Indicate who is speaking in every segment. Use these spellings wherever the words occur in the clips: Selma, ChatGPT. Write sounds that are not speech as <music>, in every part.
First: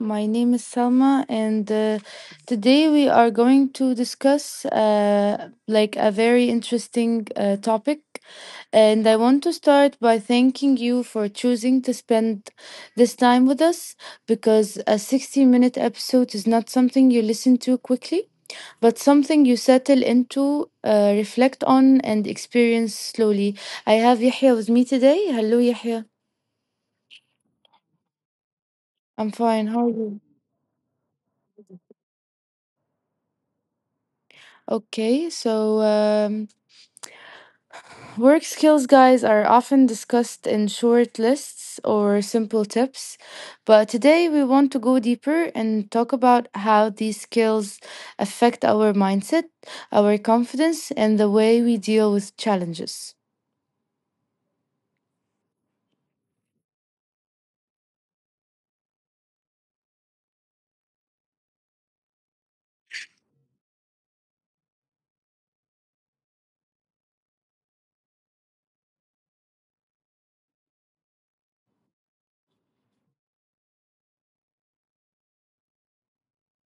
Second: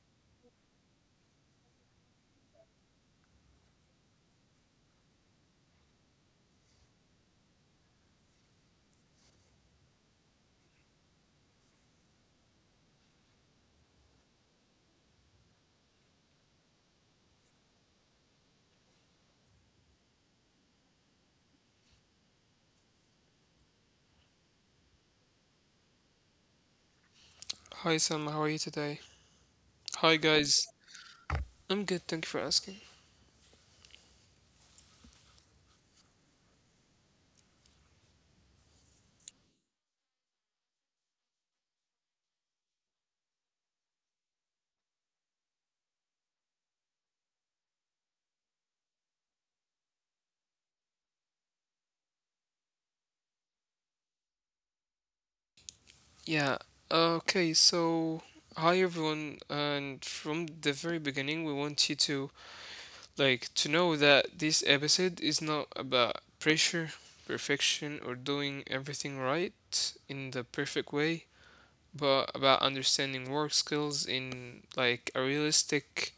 Speaker 1: My name is Salma, and today we are going to discuss a very interesting topic. And I want to start by thanking you for choosing to spend this time with us because a 60-minute episode is not something you listen to quickly, but something you settle into, reflect on, and experience slowly. I have Yahya with me today. Hello, Yahya.
Speaker 2: Hi Sam, how are you today?
Speaker 1: I'm fine. How are
Speaker 2: Hi
Speaker 1: you?
Speaker 2: guys. I'm good, thank you for asking.
Speaker 1: Okay, so work skills, guys, are often discussed in short lists or simple tips. But today we want to go deeper and talk about how these skills affect our mindset, our confidence, and the way we deal with challenges.
Speaker 2: Yeah, okay, so hi everyone, and from the very beginning we want you to like to know that this episode is not about pressure, perfection or doing everything right in the perfect way, but about understanding work skills in like a realistic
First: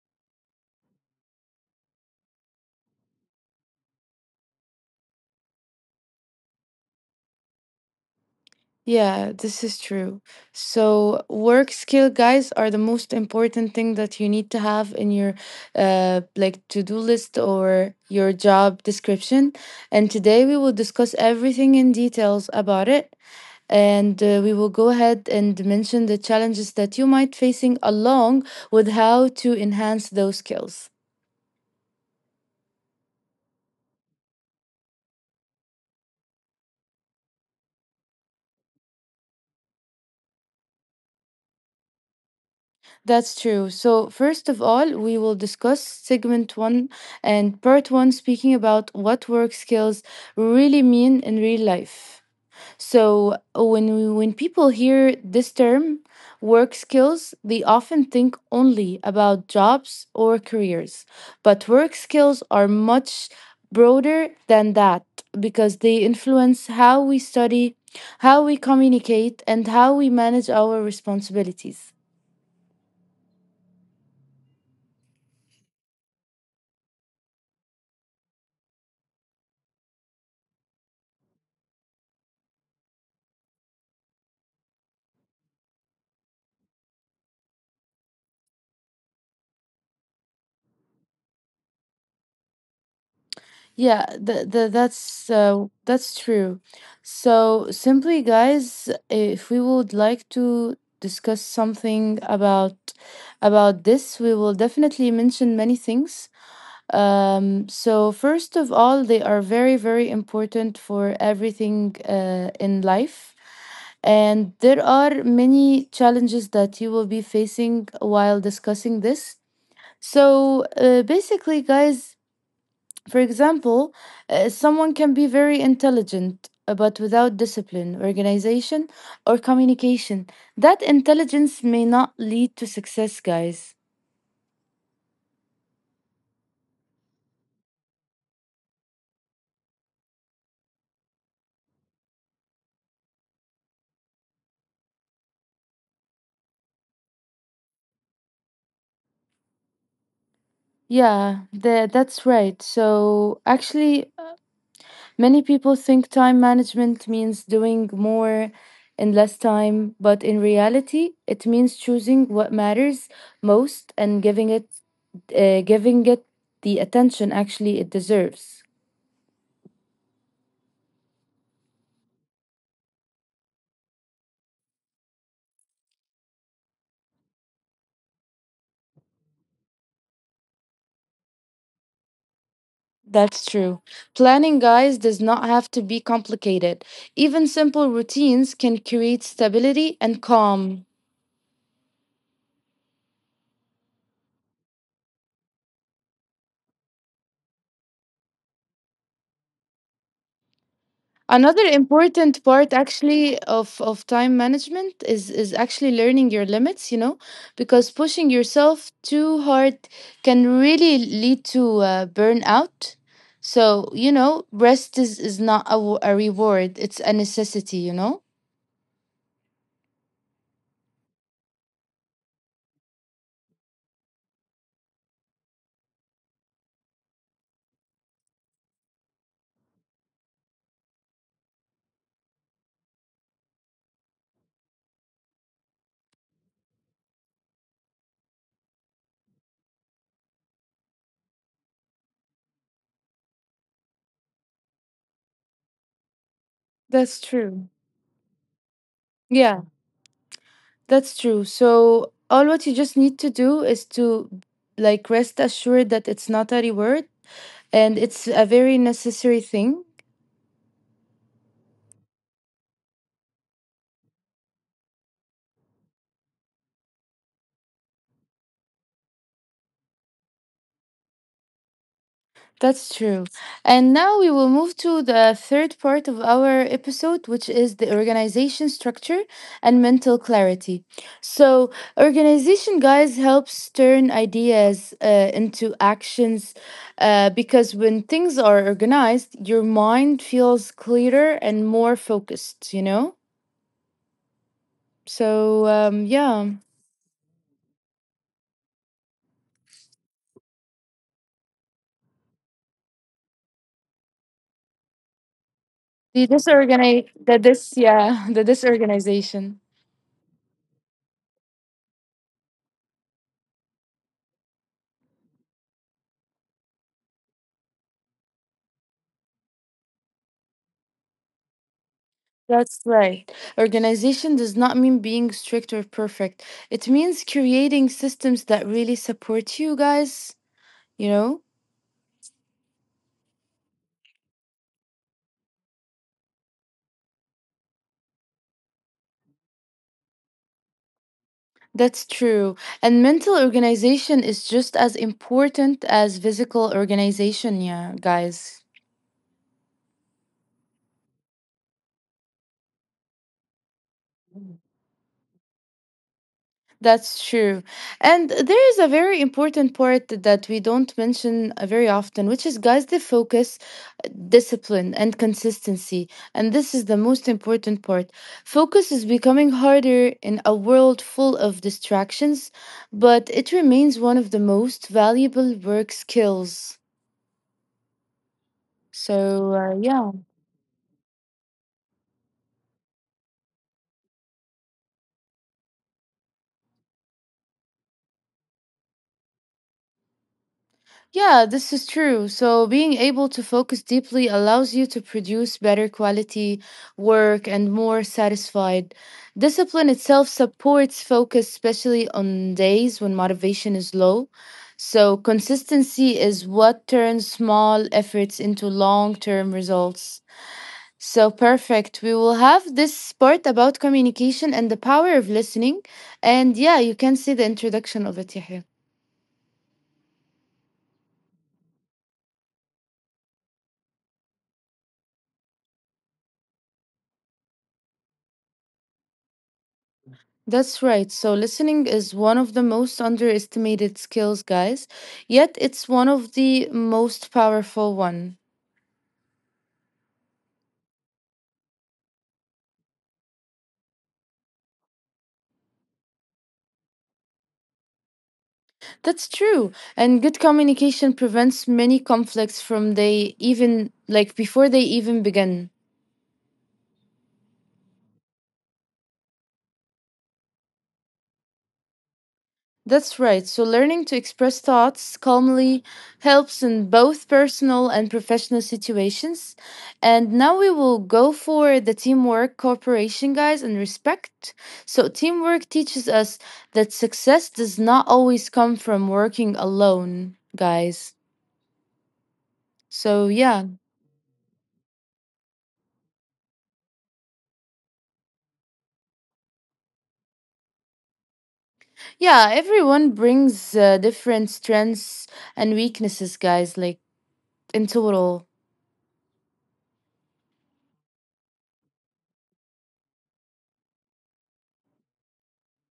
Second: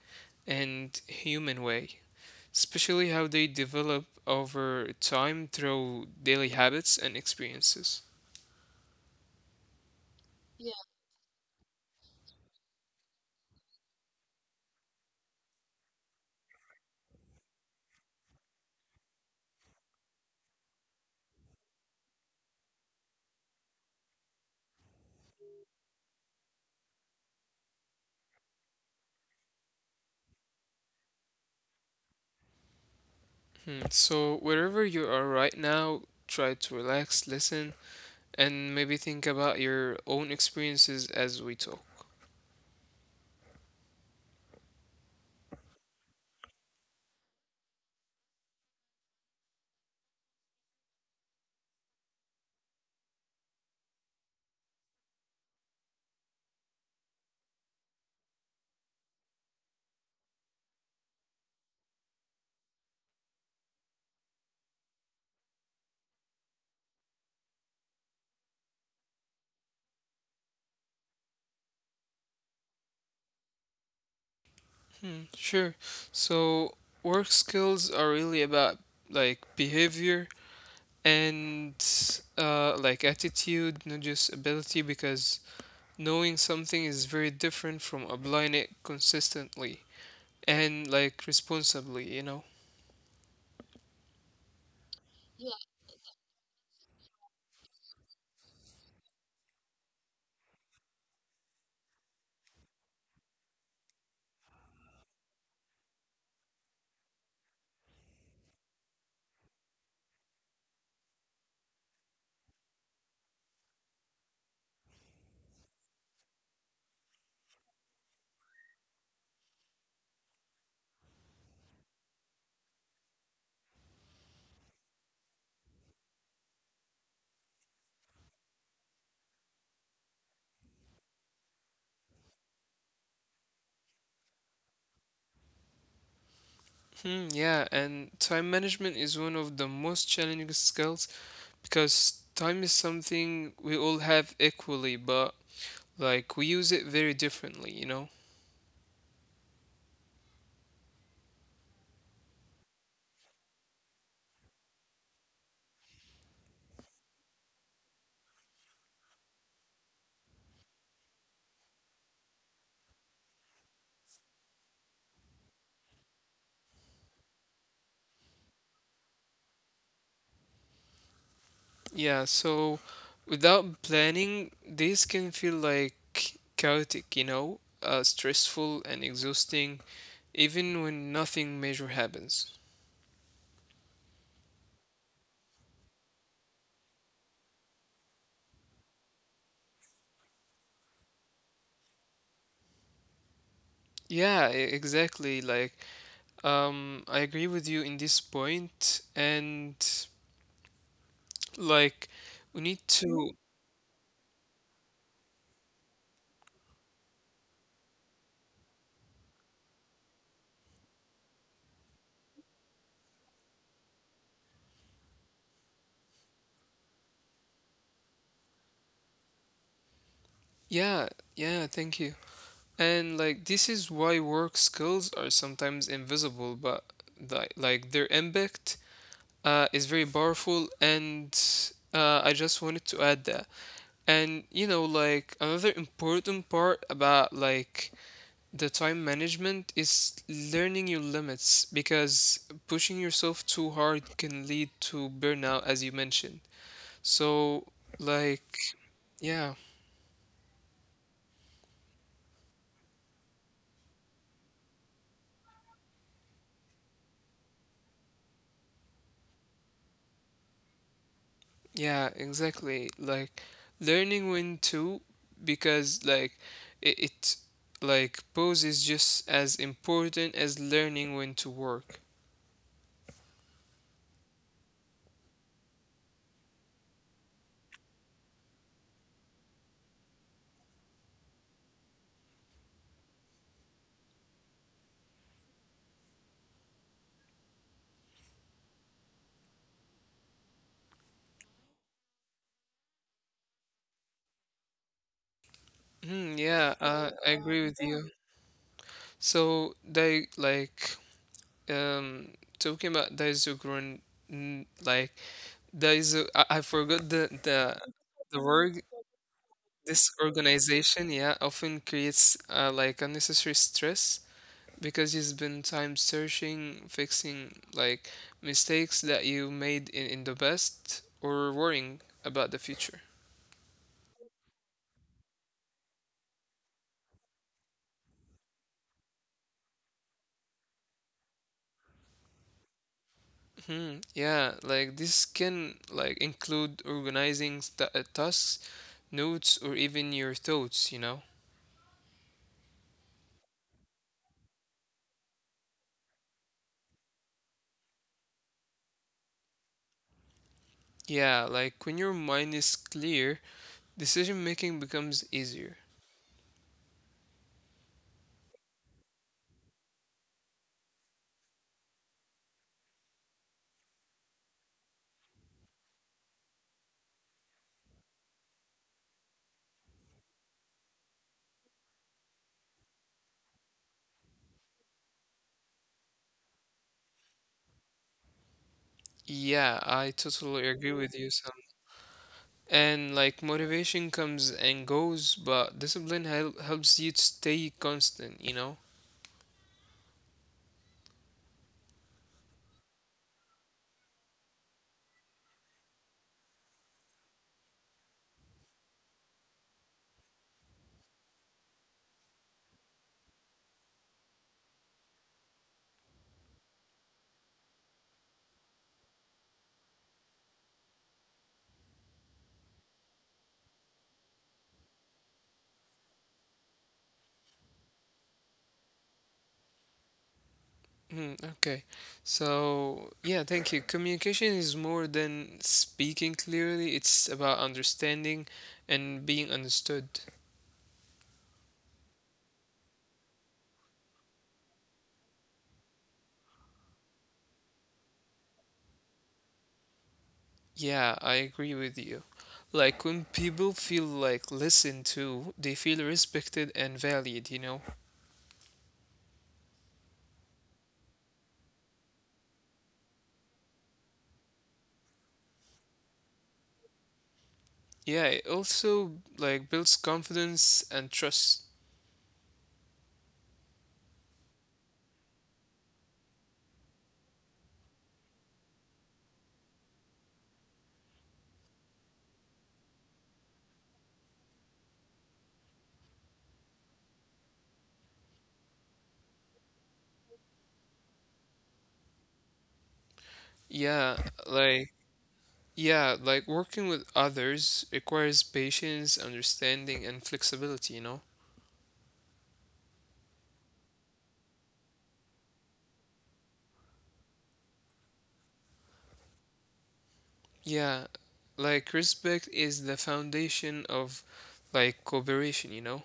Speaker 2: and human way, especially how they develop over time through daily habits and experiences.
Speaker 1: Yeah, this is true. So, work skill guys are the most important thing that you need to have in your to-do list or your job description. And today we will discuss everything in details about it. And we will go ahead and mention the challenges that you might facing along with how to enhance those skills.
Speaker 2: So, wherever you are right now, try to relax, listen, and maybe think about your own experiences as we talk.
Speaker 1: That's true. So, first of all, we will discuss segment one and part one, speaking about what work skills really mean in real life. So, when people hear this term, work skills, they often think only about jobs or careers. But work skills are much broader than that because they influence how we study, how we communicate, and how we manage our responsibilities.
Speaker 2: Hmm, sure. So, work skills are really about like behavior and like attitude, not just ability, because knowing something is very different from applying it consistently and like responsibly.
Speaker 1: Yeah, that's true. So simply, guys, if we would like to discuss something about this, we will definitely mention many things. So first of all, they are very, very important for everything in life. And there are many challenges that you will be facing while discussing this. So basically, guys, for example, someone can be very intelligent, but without discipline, organization, or communication. That intelligence may not lead to success, guys.
Speaker 2: Hmm, yeah, and time management is one of the most challenging skills because time is something we all have equally, but like we use it very differently.
Speaker 1: Yeah, that's right. So, actually, many people think time management means doing more in less time, but in reality, it means choosing what matters most and giving it the attention actually it deserves.
Speaker 2: Yeah, so without planning, this can feel like chaotic, stressful and exhausting, even when nothing major happens.
Speaker 1: That's true. Planning, guys, does not have to be complicated. Even simple routines can create stability and calm.
Speaker 2: Yeah, exactly. Like, I agree with you in this point, and
Speaker 1: Another
Speaker 2: like,
Speaker 1: important part
Speaker 2: we need
Speaker 1: actually
Speaker 2: to.
Speaker 1: of time management is actually learning your limits, you know, because pushing yourself too hard can really lead to burnout. So, you know, rest is not a reward, it's a necessity, you know?
Speaker 2: Yeah, yeah, thank you. And like, this is why work skills are sometimes invisible, but like their impact is very powerful. And I just wanted to add that. And like another important part about like the time management is learning your limits, because pushing yourself too hard can lead to burnout, as you mentioned.
Speaker 1: That's true.
Speaker 2: So like,
Speaker 1: Yeah.
Speaker 2: yeah,
Speaker 1: That's true. So all what you just need to do is to like rest assured that it's not a reward and it's a very necessary thing.
Speaker 2: yeah, exactly, like learning when to, because like it like pose is just as important as learning when to work.
Speaker 1: That's true. And now we will move to the third part of our episode, which is the organization structure and mental clarity. So, organization, guys, helps turn ideas into actions because when things are organized, your mind feels clearer and more focused, you know? So
Speaker 2: Hmm.
Speaker 1: yeah,
Speaker 2: Yeah, I agree with you. So they like um talking about Daisuke, n like Daizu, I,
Speaker 1: the
Speaker 2: I forgot the,
Speaker 1: disorganized, the this,
Speaker 2: the
Speaker 1: yeah, <laughs> the
Speaker 2: word,
Speaker 1: disorganization.
Speaker 2: this organization, yeah, often creates like unnecessary stress because you spend time searching, fixing like mistakes that you made in the past, or worrying about the future.
Speaker 1: That's right. Organization does not mean being strict or perfect. It means creating systems that really support you guys. You know,
Speaker 2: Hmm, yeah, like this can like include organizing tasks, notes, or even your thoughts.
Speaker 1: that's true. And mental organization is just as important as physical organization. Yeah, guys.
Speaker 2: Yeah, like when your mind is clear, decision making becomes easier.
Speaker 1: That's true. And there is a very important part that we don't mention very often, which is guys, the focus, discipline, and consistency. And this is the most important part. Focus is becoming harder in a world full of distractions, but it remains one of the most valuable work skills. So,
Speaker 2: Yeah, I
Speaker 1: yeah.
Speaker 2: totally agree with you, Sam. And like motivation comes and goes, but discipline helps you to stay constant.
Speaker 1: Yeah, this is true. So, being able to focus deeply allows you to produce better quality work and more satisfied. Discipline itself supports focus, especially on days when motivation is low. So, consistency is what turns small efforts into long term results. So, perfect. We will have this part about communication and the power of listening. And yeah, you can see the introduction of it, Yahya.
Speaker 2: Hmm. Okay. So, yeah, thank you. Communication is more than speaking clearly, it's about understanding and being understood.
Speaker 1: That's right. So, listening is one of the most underestimated skills, guys, yet it's one of the most powerful one.
Speaker 2: Yeah, I agree with you. Like when people feel like listened to, they feel respected and valued.
Speaker 1: That's true. And good communication prevents many conflicts from they even like before they even begin.
Speaker 2: Yeah, it also like builds confidence and trust.
Speaker 1: That's right. So, learning to express thoughts calmly helps in both personal and professional situations. And now we will go for the teamwork, cooperation, guys, and respect. So, teamwork teaches us that success does not always come from working alone, guys. So, yeah.
Speaker 2: Yeah, like yeah, like working with others requires patience, understanding, and flexibility.
Speaker 1: Yeah, everyone brings different strengths and weaknesses, guys, like in total.
Speaker 2: Yeah, like respect is the foundation of like cooperation.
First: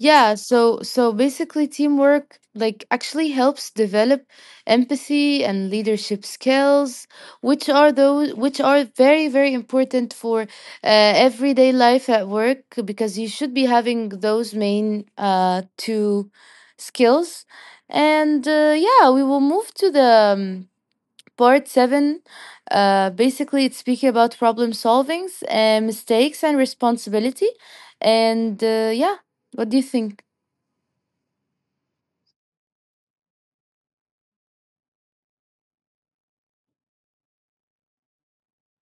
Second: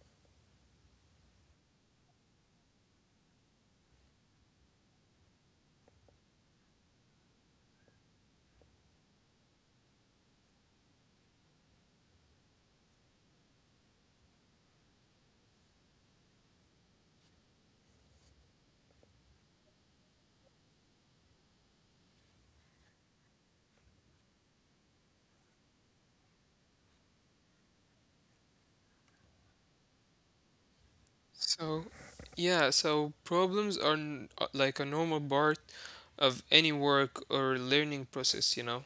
Speaker 1: Yeah, so basically teamwork like actually helps develop empathy and leadership skills, which are very very important for everyday life at work because you should be having those main two skills. And yeah, we will move to the part 7. Basically it's speaking about problem solvings and mistakes and responsibility. And yeah, what do you think?
Speaker 2: So, yeah, so problems are like a normal part of any work or learning process.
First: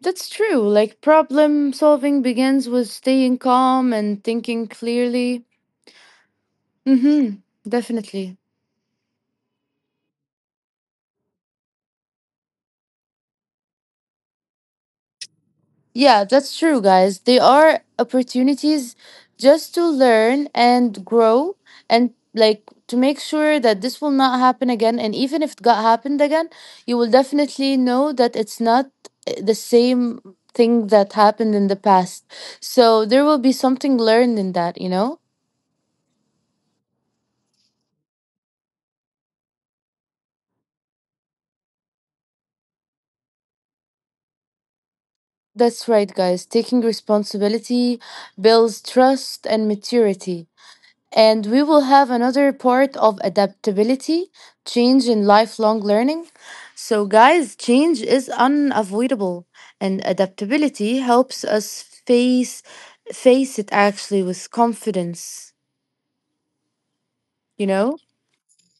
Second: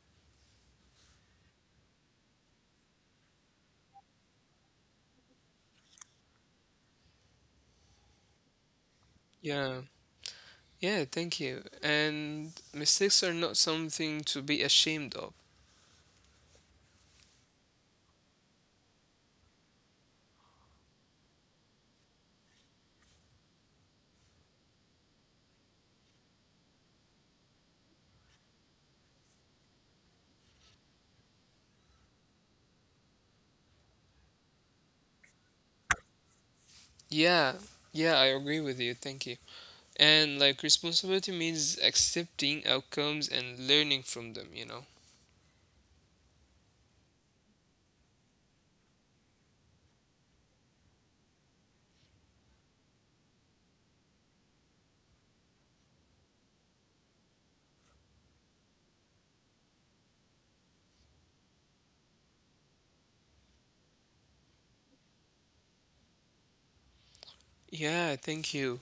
Speaker 1: That's true. Like problem solving begins with staying calm and thinking clearly. Mhm. Definitely.
Speaker 2: Yeah. Yeah, thank you. And mistakes are not something to be ashamed of.
Speaker 1: Yeah, that's true, guys. They are opportunities just to learn and grow and like to make sure that this will not happen again and even if it got happened again, you will definitely know that it's not the same thing that happened in the past. So there will be something learned in that, you know?
Speaker 2: Yeah. Yeah, I agree with you. Thank you. And like responsibility means accepting outcomes and learning from them.
Speaker 1: That's right, guys. Taking responsibility builds trust and maturity. And we will have another part of adaptability, change, and lifelong learning. So, guys, change is unavoidable, and adaptability helps us face it actually with confidence. You know,
Speaker 2: Yeah, thank you.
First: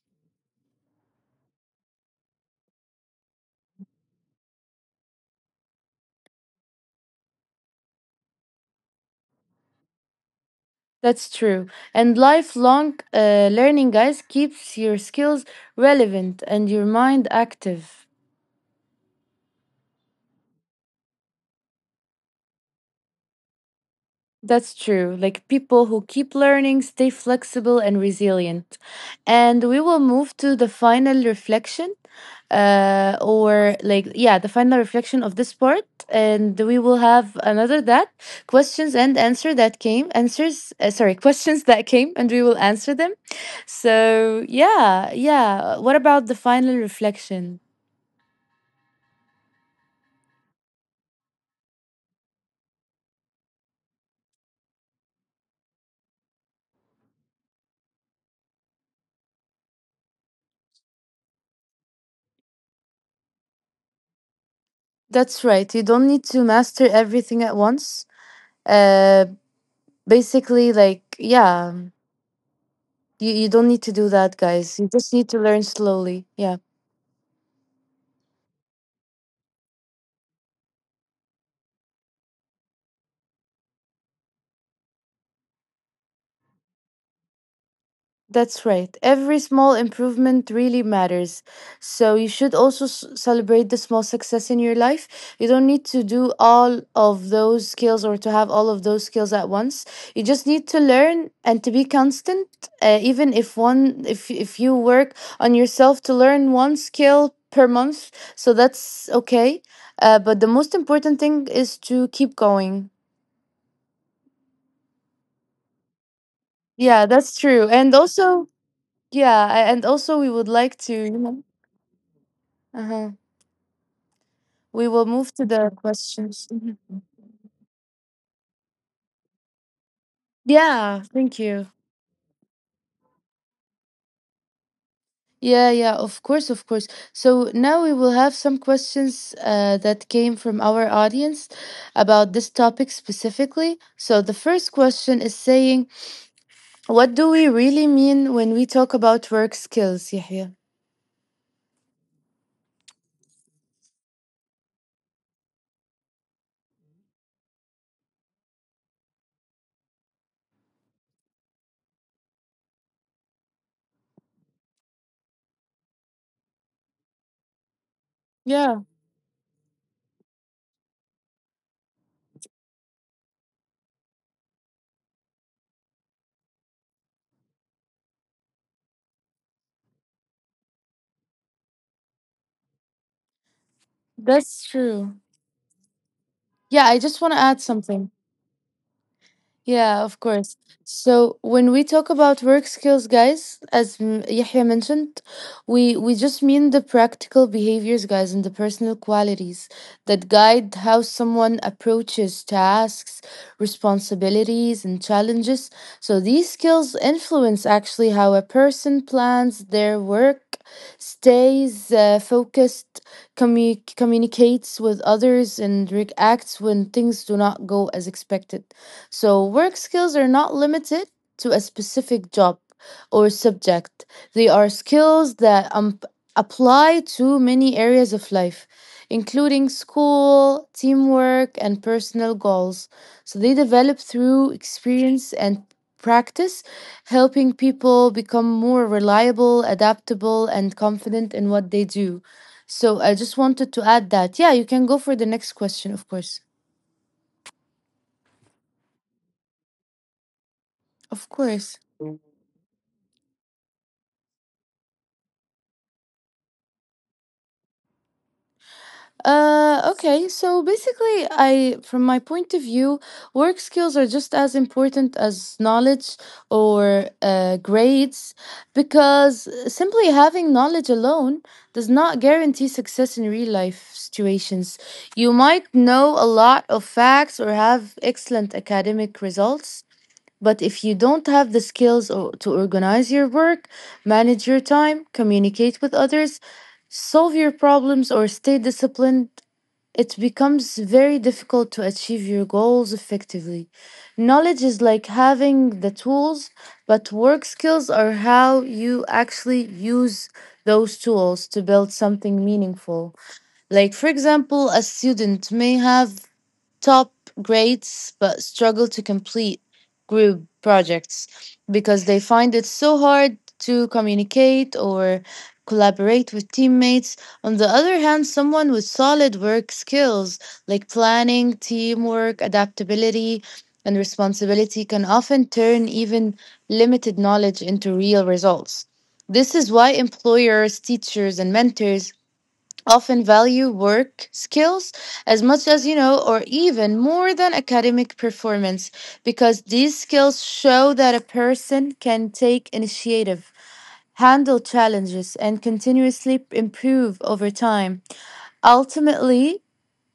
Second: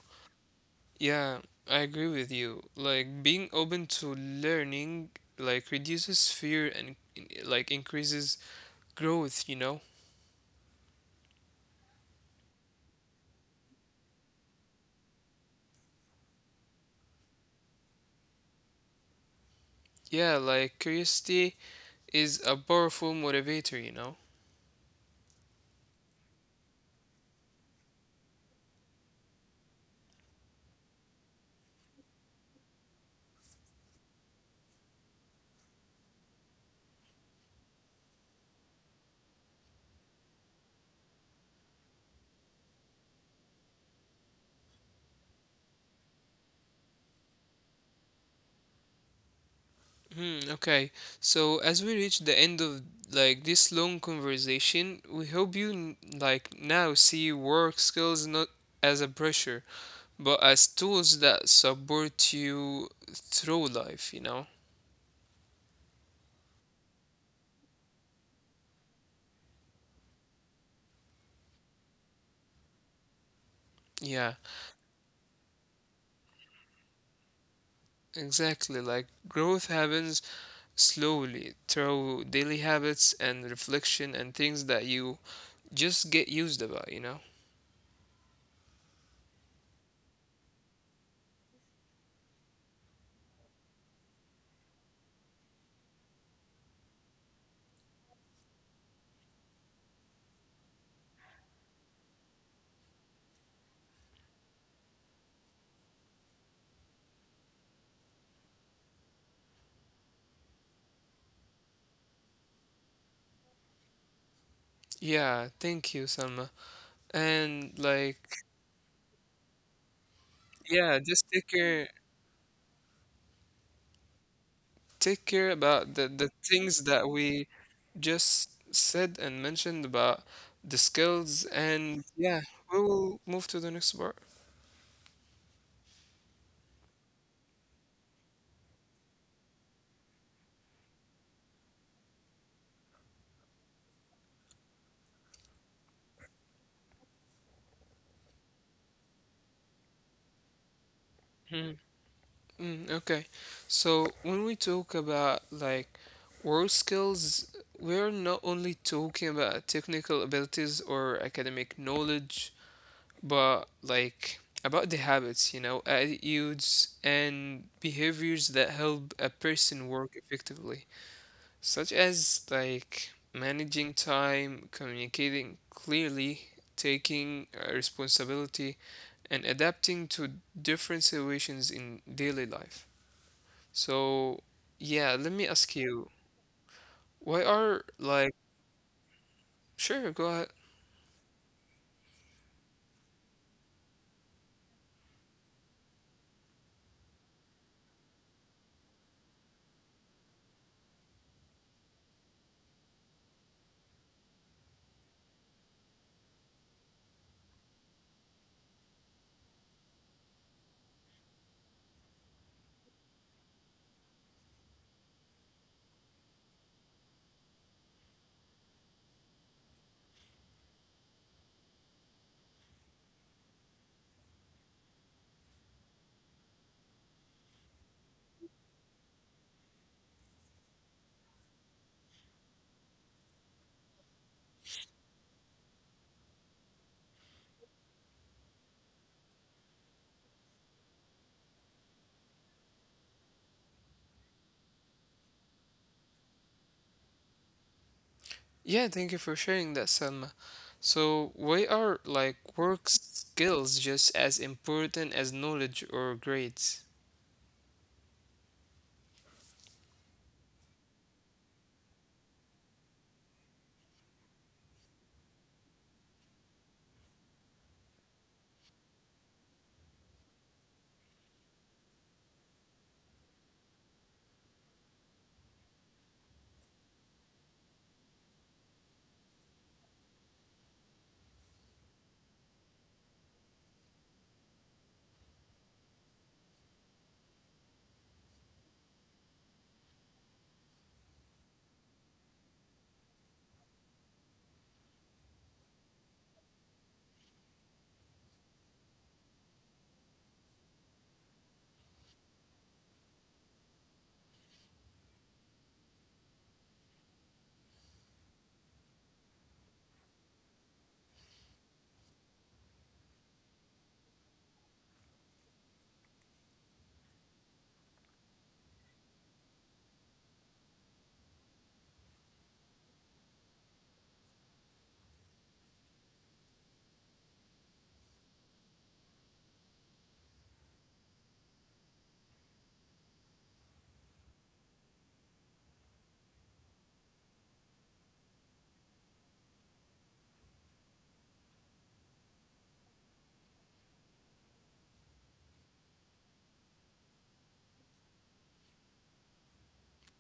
Speaker 2: Yeah, I agree with you. Like being open to learning like reduces fear and like increases growth.
Speaker 1: that's true. And lifelong learning, guys, keeps your skills relevant and your mind active.
Speaker 2: Yeah, like curiosity is a powerful motivator.
Speaker 1: That's true. Like people who keep learning stay flexible and resilient. And we will move to the final reflection, yeah, the final reflection of this part. And we will have another that questions and answer that came, answers, <laughs> questions that came, and we will answer them. So, yeah, yeah. What about the final reflection?
Speaker 2: Hmm, okay. So as we reach the end of like this long conversation, we hope you like now see work skills not as a pressure, but as tools that support you through life.
Speaker 1: That's right. You don't need to master everything at once. Uh, basically, like, yeah. You don't need to do
Speaker 2: Yeah.
Speaker 1: that, guys. You just need to learn slowly. Yeah.
Speaker 2: Exactly, like growth happens slowly through daily habits and reflection and things that you just get used about.
Speaker 1: That's right. Every small improvement really matters. So you should also celebrate the small success in your life. You don't need to do all of those skills or to have all of those skills at once. You just need to learn and to be constant. Even if one, if you work on yourself to learn one skill per month, so that's okay. But the most important thing is to keep going.
Speaker 2: Yeah, thank you, Salma.
Speaker 1: Yeah, that's true.
Speaker 2: And
Speaker 1: And
Speaker 2: like,
Speaker 1: also, yeah, and also we would like to,
Speaker 2: yeah,
Speaker 1: you
Speaker 2: just
Speaker 1: know,
Speaker 2: take care
Speaker 1: uh-huh. We will
Speaker 2: take
Speaker 1: move to
Speaker 2: care
Speaker 1: the
Speaker 2: about the
Speaker 1: questions. Mhm.
Speaker 2: things that we just said and mentioned about the
Speaker 1: Yeah, thank
Speaker 2: skills,
Speaker 1: you.
Speaker 2: and yeah, we will move to the next part.
Speaker 1: Yeah, yeah, of course, of course. So now we will have some questions that came from our audience about this topic specifically. So the first question is saying, what do we really mean when we talk about work skills, Yahya?
Speaker 2: Hmm. Mm, okay. So when we talk about like work skills, we're not only talking about technical abilities or academic knowledge, but like about the habits, attitudes and behaviors that
Speaker 1: Yeah,
Speaker 2: help a person work effectively, such as like managing time, communicating clearly, taking responsibility, and adapting to different situations in daily life. So,
Speaker 1: that's
Speaker 2: yeah,
Speaker 1: true.
Speaker 2: let me ask you,
Speaker 1: Yeah, I just want
Speaker 2: why
Speaker 1: to add
Speaker 2: are
Speaker 1: something.
Speaker 2: like,
Speaker 1: Yeah,
Speaker 2: sure,
Speaker 1: of
Speaker 2: go ahead.
Speaker 1: course. So when we talk about work skills, guys, as Yahya mentioned, we just mean the practical behaviors, guys, and the personal qualities that guide how someone approaches tasks, responsibilities, and challenges. So these skills influence actually how a person plans their work, stays focused, communicates with others, and reacts when things do not go as expected. So, work skills are not limited to a specific job or subject. They are skills that apply to many areas of life, including school, teamwork, and personal goals. So, they develop through experience and practice, helping people become more reliable, adaptable, and confident in what they do. So, I just wanted to add that. Yeah, you can go for the next question, of course.
Speaker 2: Yeah, thank you for sharing that, Selma.
Speaker 1: Of
Speaker 2: So, why
Speaker 1: course.
Speaker 2: are like work skills just as important as knowledge or grades?
Speaker 1: Okay, so basically, I, from my point of view, work skills are just as important as knowledge or grades because simply having knowledge alone does not guarantee success in real life situations. You might know a lot of facts or have excellent academic results, but if you don't have the skills or, to organize your work, manage your time, communicate with others, solve your problems or stay disciplined it becomes very difficult to achieve your goals effectively. Knowledge is like having the tools, but work skills are how you actually use those tools to build something meaningful. Like, for example, a student may have top grades but struggle to complete group projects because they find it so hard to communicate or collaborate with teammates. On the other hand, someone with solid work skills like planning, teamwork, adaptability, and responsibility can often turn even limited knowledge into real results. This is why employers, teachers, and mentors often value work skills as much as you know or even more than academic performance because these skills show that a person can take initiative, handle challenges, and continuously improve over time. Ultimately,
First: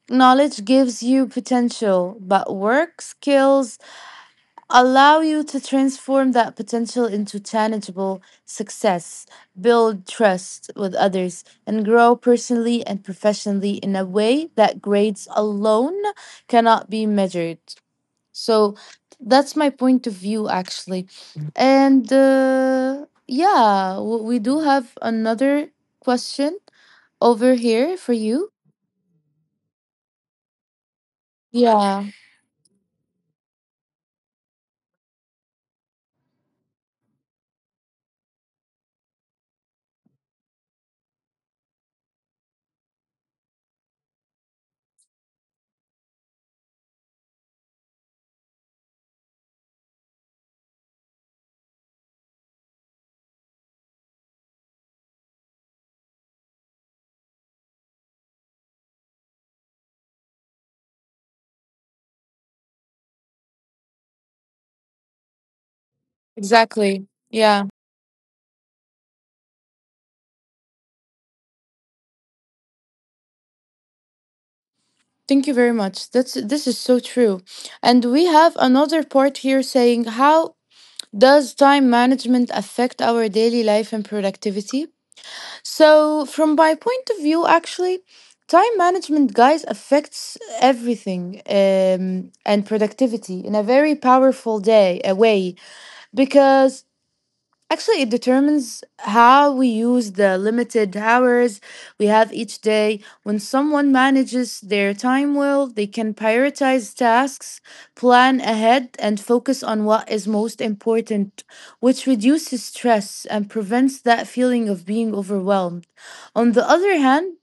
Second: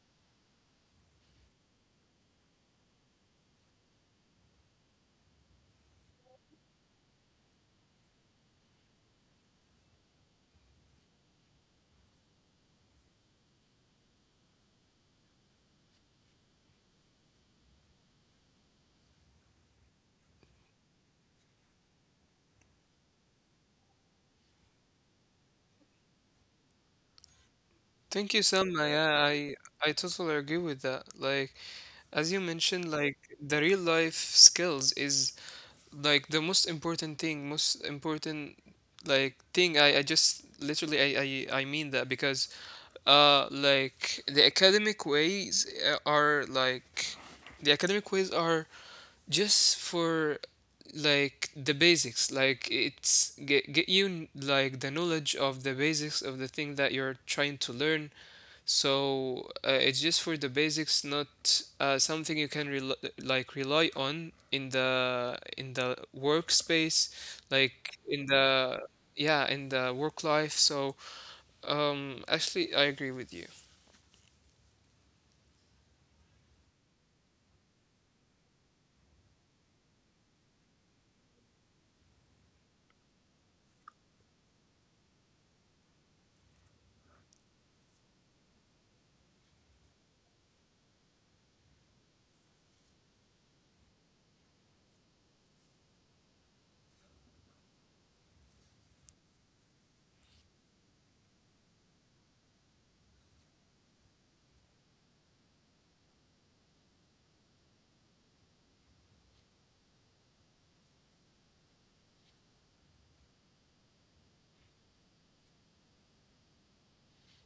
Speaker 1: knowledge gives you potential, but work skills allow you to transform that potential into tangible success, build trust with others, and grow personally and professionally in a way that grades alone cannot be measured. So that's my point of view, actually. And yeah, we do have another question over here for
Speaker 2: Thank you,
Speaker 1: you.
Speaker 2: Selma. Yeah, I totally agree with that. Like,
Speaker 1: Yeah,
Speaker 2: as you mentioned, like the real life skills is like the most important thing, most important like thing, I just literally I mean that, because like the academic ways are just for like the basics, like it's get you like the knowledge of the basics of the thing that you're trying to learn. So it's just for the basics, not something you can rely on in the workspace,
Speaker 1: exactly. Yeah.
Speaker 2: like in the yeah, in the work life. So actually I agree with you.
Speaker 1: Thank you very much. That's This is so true. And we have another part here saying, how does time management affect our daily life and productivity? So from my point of view, actually, time management, guys, affects everything, and productivity in a very powerful day a way. Because actually, it determines how we use the limited hours we have each day. When someone manages their time well, they can prioritize tasks, plan ahead, and focus on what is most important, which reduces stress and prevents that feeling of being overwhelmed. On the other hand,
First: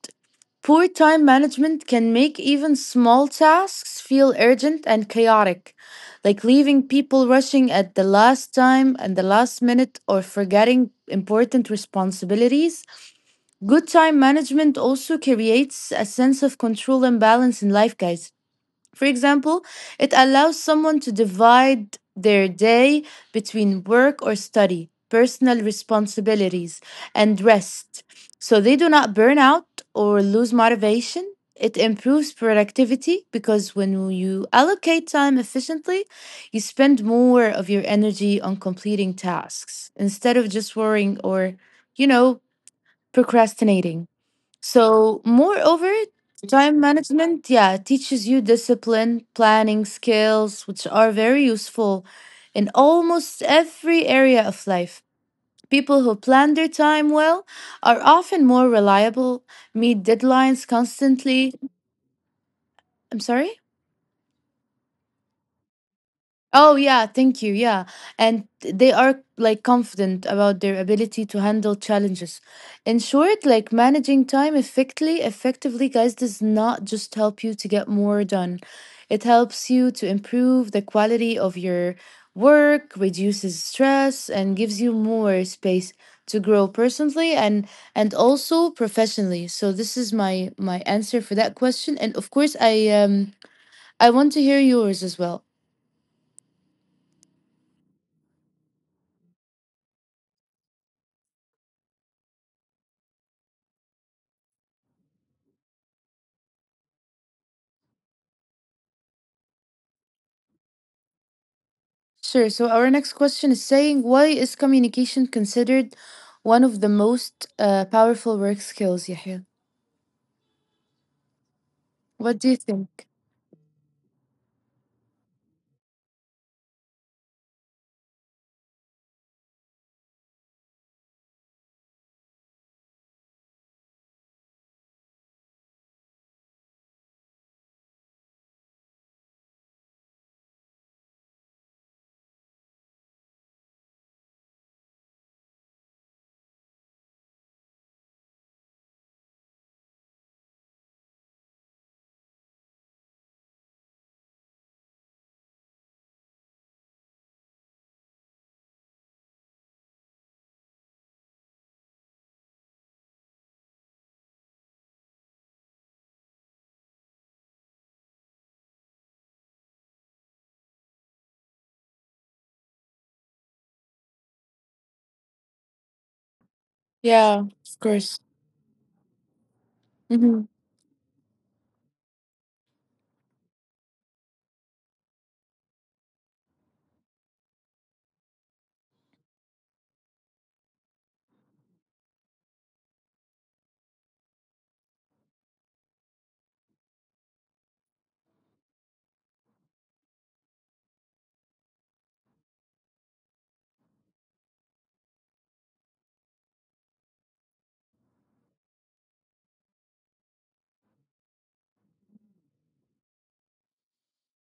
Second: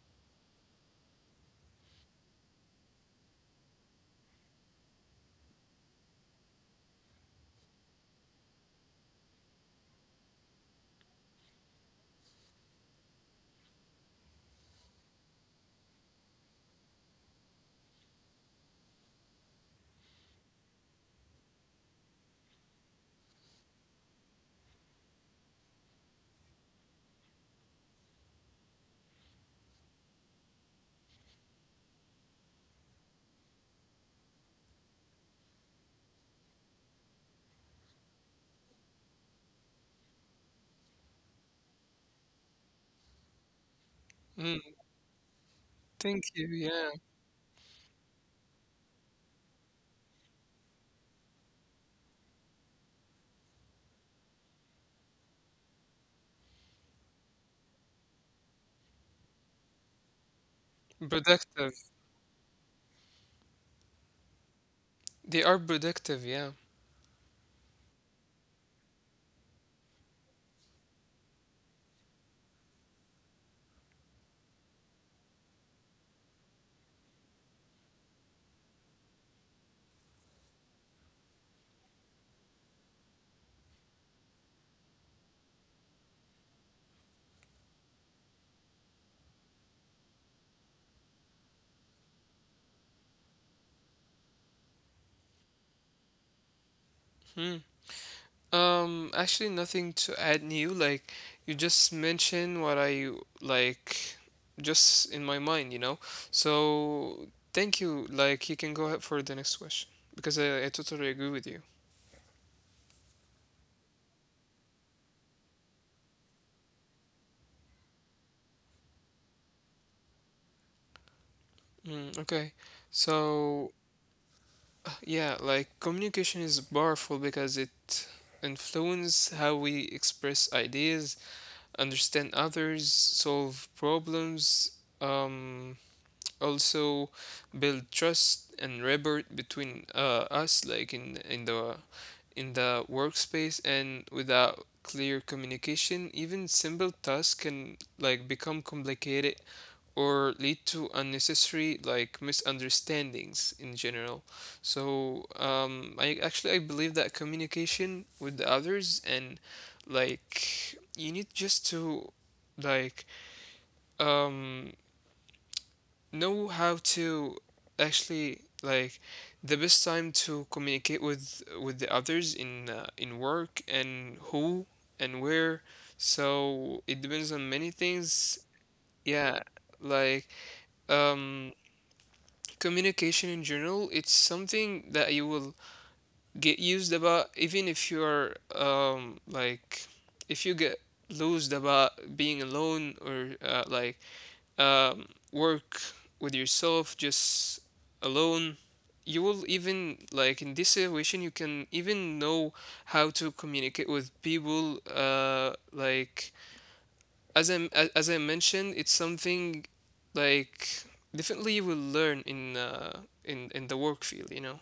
Speaker 1: poor time management can make even small tasks feel urgent and chaotic, like leaving people rushing at the last time and the last minute or forgetting important responsibilities. Good time management also creates a sense of control and balance in life, guys. For example, it allows someone to divide their day between work or study, personal responsibilities, and rest, so they do not burn out or lose motivation. It improves productivity because when you allocate time efficiently, you spend more of your energy on completing tasks instead of just worrying or, you know, procrastinating.
Speaker 2: mm,
Speaker 1: So, moreover,
Speaker 2: Thank you.
Speaker 1: time
Speaker 2: Yeah.
Speaker 1: management, yeah, teaches you discipline, planning skills, which are very useful in almost every area of life. People who plan their time well are often more reliable, meet deadlines
Speaker 2: productive
Speaker 1: constantly. I'm sorry?
Speaker 2: They are productive, yeah.
Speaker 1: Oh, yeah, thank you. Yeah. And they are like confident about their ability to handle challenges. In short, like managing time effectively, guys, does not just help you to get more done. It helps you to improve the quality of your work, reduces stress, and gives you more space to grow personally and also professionally. So this is my answer for that question. And of course, I want to hear yours as well.
Speaker 2: Hmm. Actually, nothing to add new. Like, you just mentioned what I like, just in my mind. So, thank you. Like, you can go ahead for the next question because I totally agree with you.
Speaker 1: Sure. So our next question is saying, why is communication considered one of the most powerful work skills, Yahya?
Speaker 2: Mm,
Speaker 1: What
Speaker 2: okay.
Speaker 1: do you think?
Speaker 2: So, yeah, like, communication is powerful because it influences how we express ideas, understand others, solve problems. Um, Also build trust and rapport between us, like in the workspace. And without clear communication even simple tasks can like become complicated or lead to unnecessary like misunderstandings in general. So I actually I believe that communication with the others, and like you need just to like um know how to actually like the best time to communicate with the others, in work, and who and where, so it depends on
Speaker 1: Yeah,
Speaker 2: many
Speaker 1: of course.
Speaker 2: things. Yeah, like um communication in general, it's something that you will get used about, even if you're like if you get lose about being alone, or like work with yourself just alone, you will even like in this situation you can even know how to communicate with people, like as i as I mentioned, it's something like definitely you will learn in the work field.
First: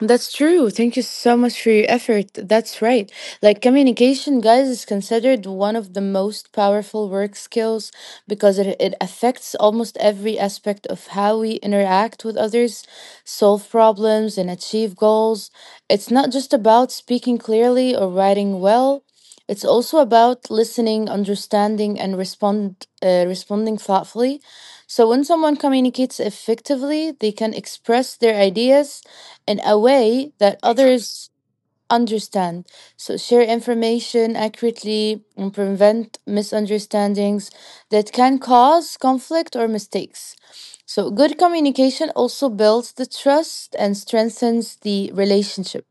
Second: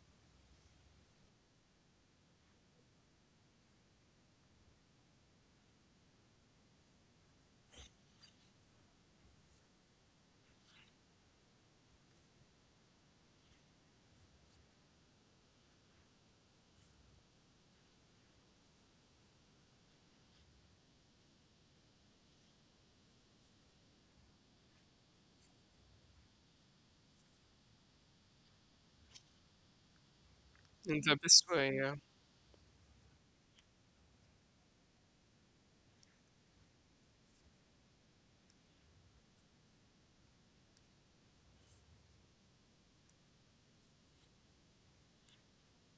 Speaker 1: That's true. Thank you so much for your effort. That's right. Like communication, guys, is considered one of the most powerful work skills because it affects almost every aspect of how we interact with others, solve problems, and achieve goals. It's not just about speaking clearly or writing well. It's also about listening, understanding, and responding thoughtfully. So when someone communicates effectively, they can express their ideas in a way that
Speaker 2: In the
Speaker 1: others
Speaker 2: best way, yeah.
Speaker 1: understand. So, share information accurately and prevent misunderstandings that can cause conflict or mistakes. So, good communication also builds the trust and strengthens the relationship,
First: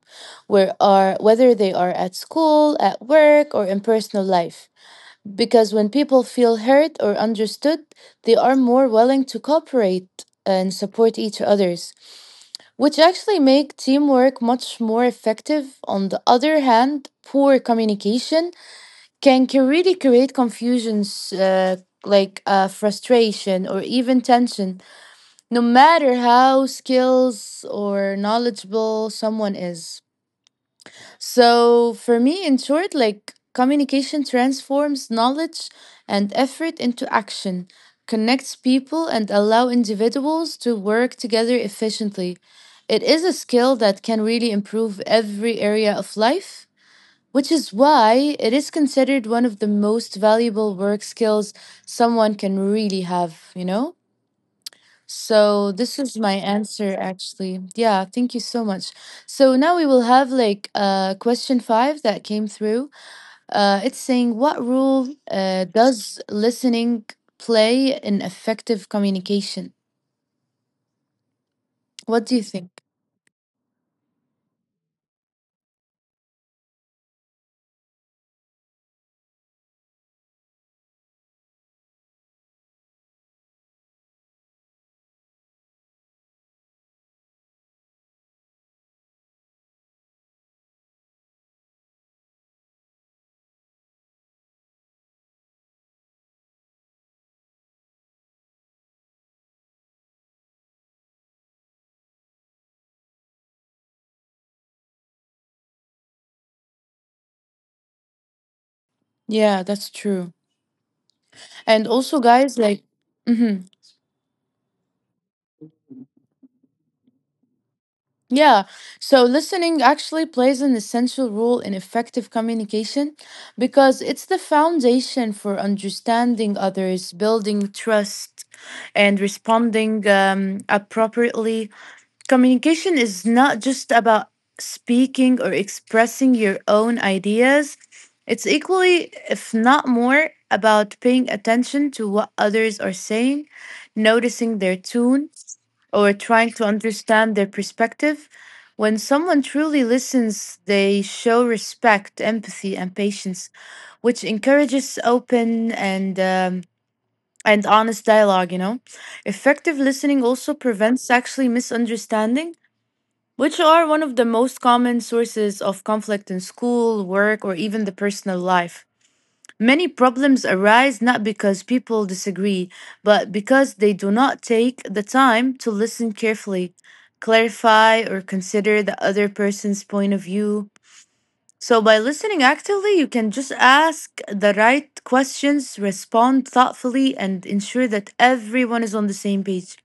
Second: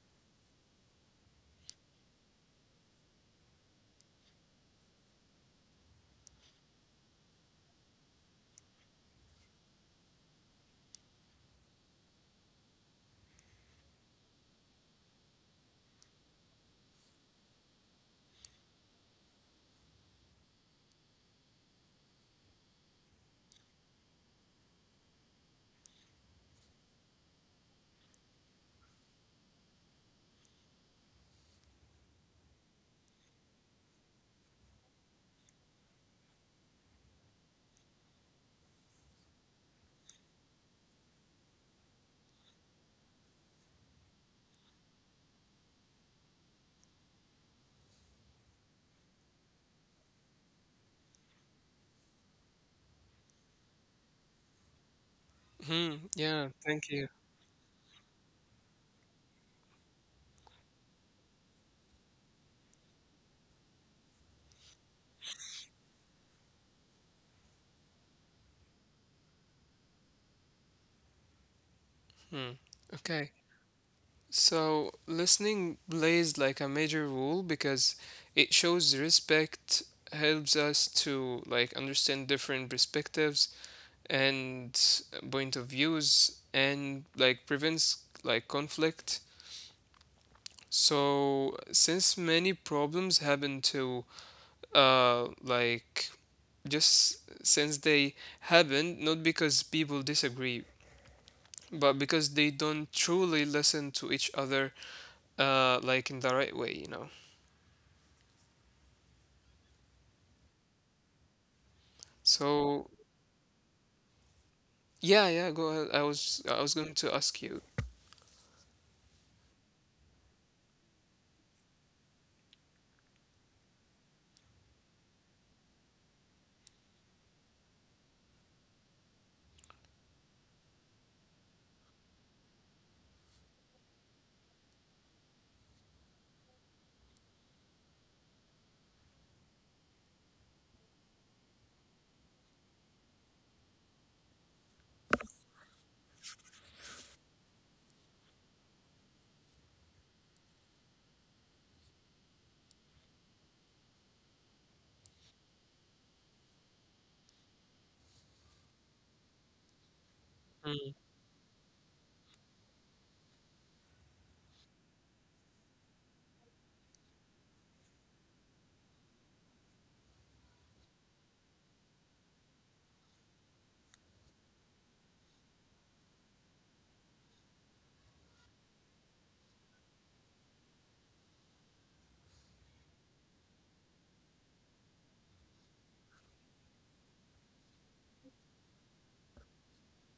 Speaker 1: whether they are at school, at work, or in personal life. Because when people feel heard or understood, they are more willing to cooperate and support each others, which actually make teamwork much more effective. On the other hand, poor communication can really create confusions, like frustration or even tension, no matter how skills or knowledgeable someone is. So, for me, in short, like communication transforms knowledge and effort into action, connects people, and allow individuals to work together efficiently. It is a skill that can really improve every area of life, which is why it is considered one of the most valuable work skills someone can really have, you know? So
Speaker 2: Hmm,
Speaker 1: this is my
Speaker 2: yeah, thank
Speaker 1: answer,
Speaker 2: you.
Speaker 1: actually. Yeah, thank you so much. So now we will have like question 5 that came through. It's saying, what role does listening play in effective communication? What do
Speaker 2: Hmm,
Speaker 1: you think?
Speaker 2: okay. So, listening plays like a major role because it shows respect, helps us to like understand different perspectives and point of views, and like prevents like conflict. So, since many problems happen to like just since they happen, not because people disagree, but because they don't truly listen to each other like in the right way.
Speaker 1: Yeah, that's true. And also, guys,
Speaker 2: So
Speaker 1: like mhm.
Speaker 2: yeah, yeah, go ahead. I was going to ask you.
Speaker 1: Yeah, so listening actually plays an essential role in effective communication because it's the foundation for understanding others, building trust, and responding appropriately. Communication is not just about speaking or expressing your own ideas. It's equally, if not more, about paying attention to what others are saying, noticing their tone, or trying to understand their perspective. When someone truly listens, they show respect, empathy, and patience, which encourages open and honest dialogue. You know, effective listening also
Speaker 2: Mm,
Speaker 1: prevents actually misunderstanding, which are one of the most common sources of conflict in school, work, or even the personal life. Many problems arise not because people disagree, but because they do not take the time to listen carefully, clarify, or consider the other person's point of view. So, by listening actively, you can just ask the right questions, respond thoughtfully, and ensure that everyone is on the same page.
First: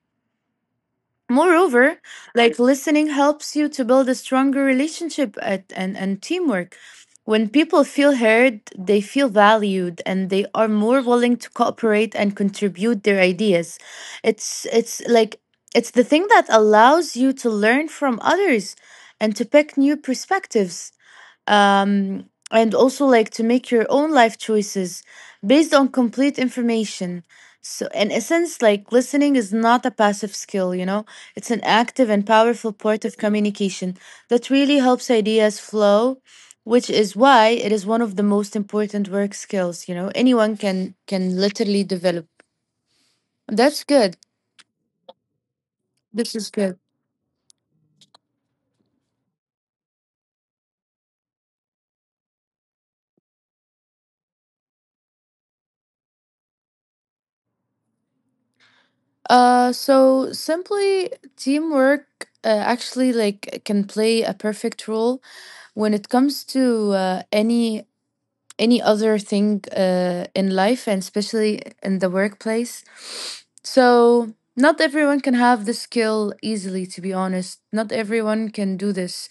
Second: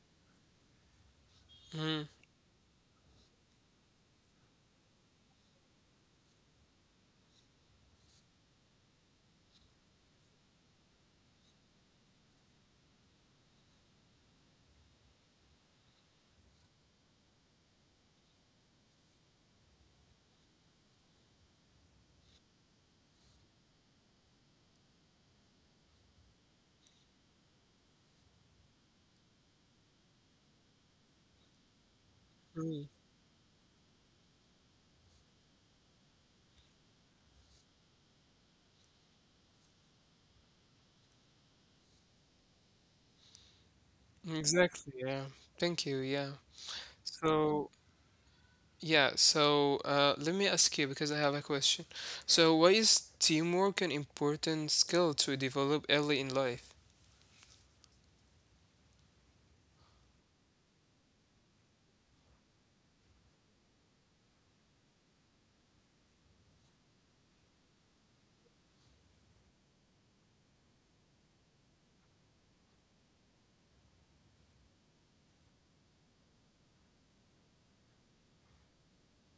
Speaker 1: Moreover,
Speaker 2: mm,
Speaker 1: like listening helps you to build a stronger relationship and teamwork. When people feel heard, they feel valued and they are more willing to cooperate and contribute their ideas. It's it's the thing that allows you to learn from others and to pick new perspectives, and also like to make your own life choices based on complete information. So, in essence, like listening is not a passive skill, you know, it's an active and powerful
Speaker 2: mm.
Speaker 1: part of communication that really helps ideas flow, which is why it is one of the most important work skills, you know, anyone can literally develop. That's good.
Speaker 2: Exactly, yeah. Thank you, yeah.
Speaker 1: This is good.
Speaker 2: So yeah, so let me ask you because I have a question. So why is teamwork an important skill to develop early in life?
Speaker 1: So simply teamwork actually like can play a perfect role when it comes to any other thing in life and especially in the workplace. So, not everyone can have this skill easily, to be honest. Not everyone can do this.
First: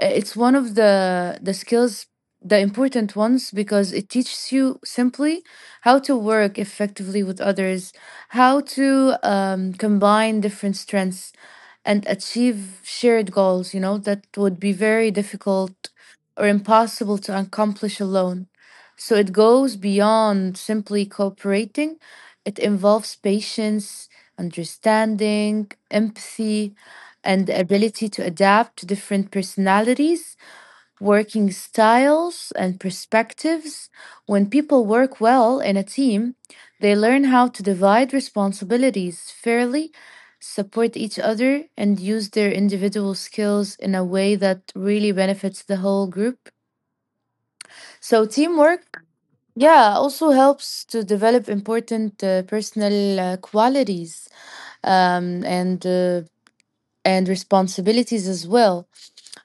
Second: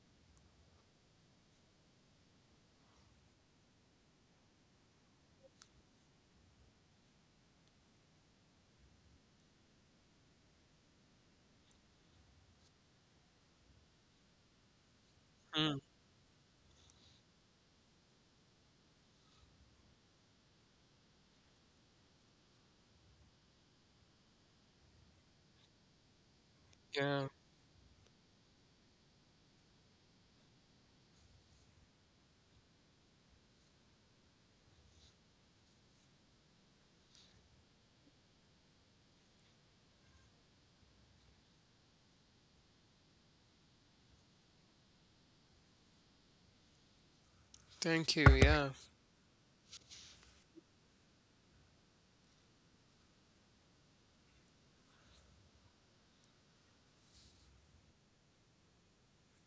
Speaker 1: It's one of the skills, the important ones, because it teaches you simply how to work effectively with others, how to combine different strengths and achieve shared goals, you know, that would be very
Speaker 2: Mm,
Speaker 1: difficult or impossible to accomplish alone. So it goes beyond simply cooperating, it involves patience, understanding, empathy,
Speaker 2: yeah.
Speaker 1: and the ability to adapt to different personalities, working styles, and perspectives. When people work well in a team, they learn how to divide responsibilities fairly, support each other, and use their individual skills in a way that really benefits the whole group.
Speaker 2: Thank
Speaker 1: So,
Speaker 2: you, yeah.
Speaker 1: teamwork, yeah, also helps to develop important personal qualities, um, and uh, and responsibilities as well.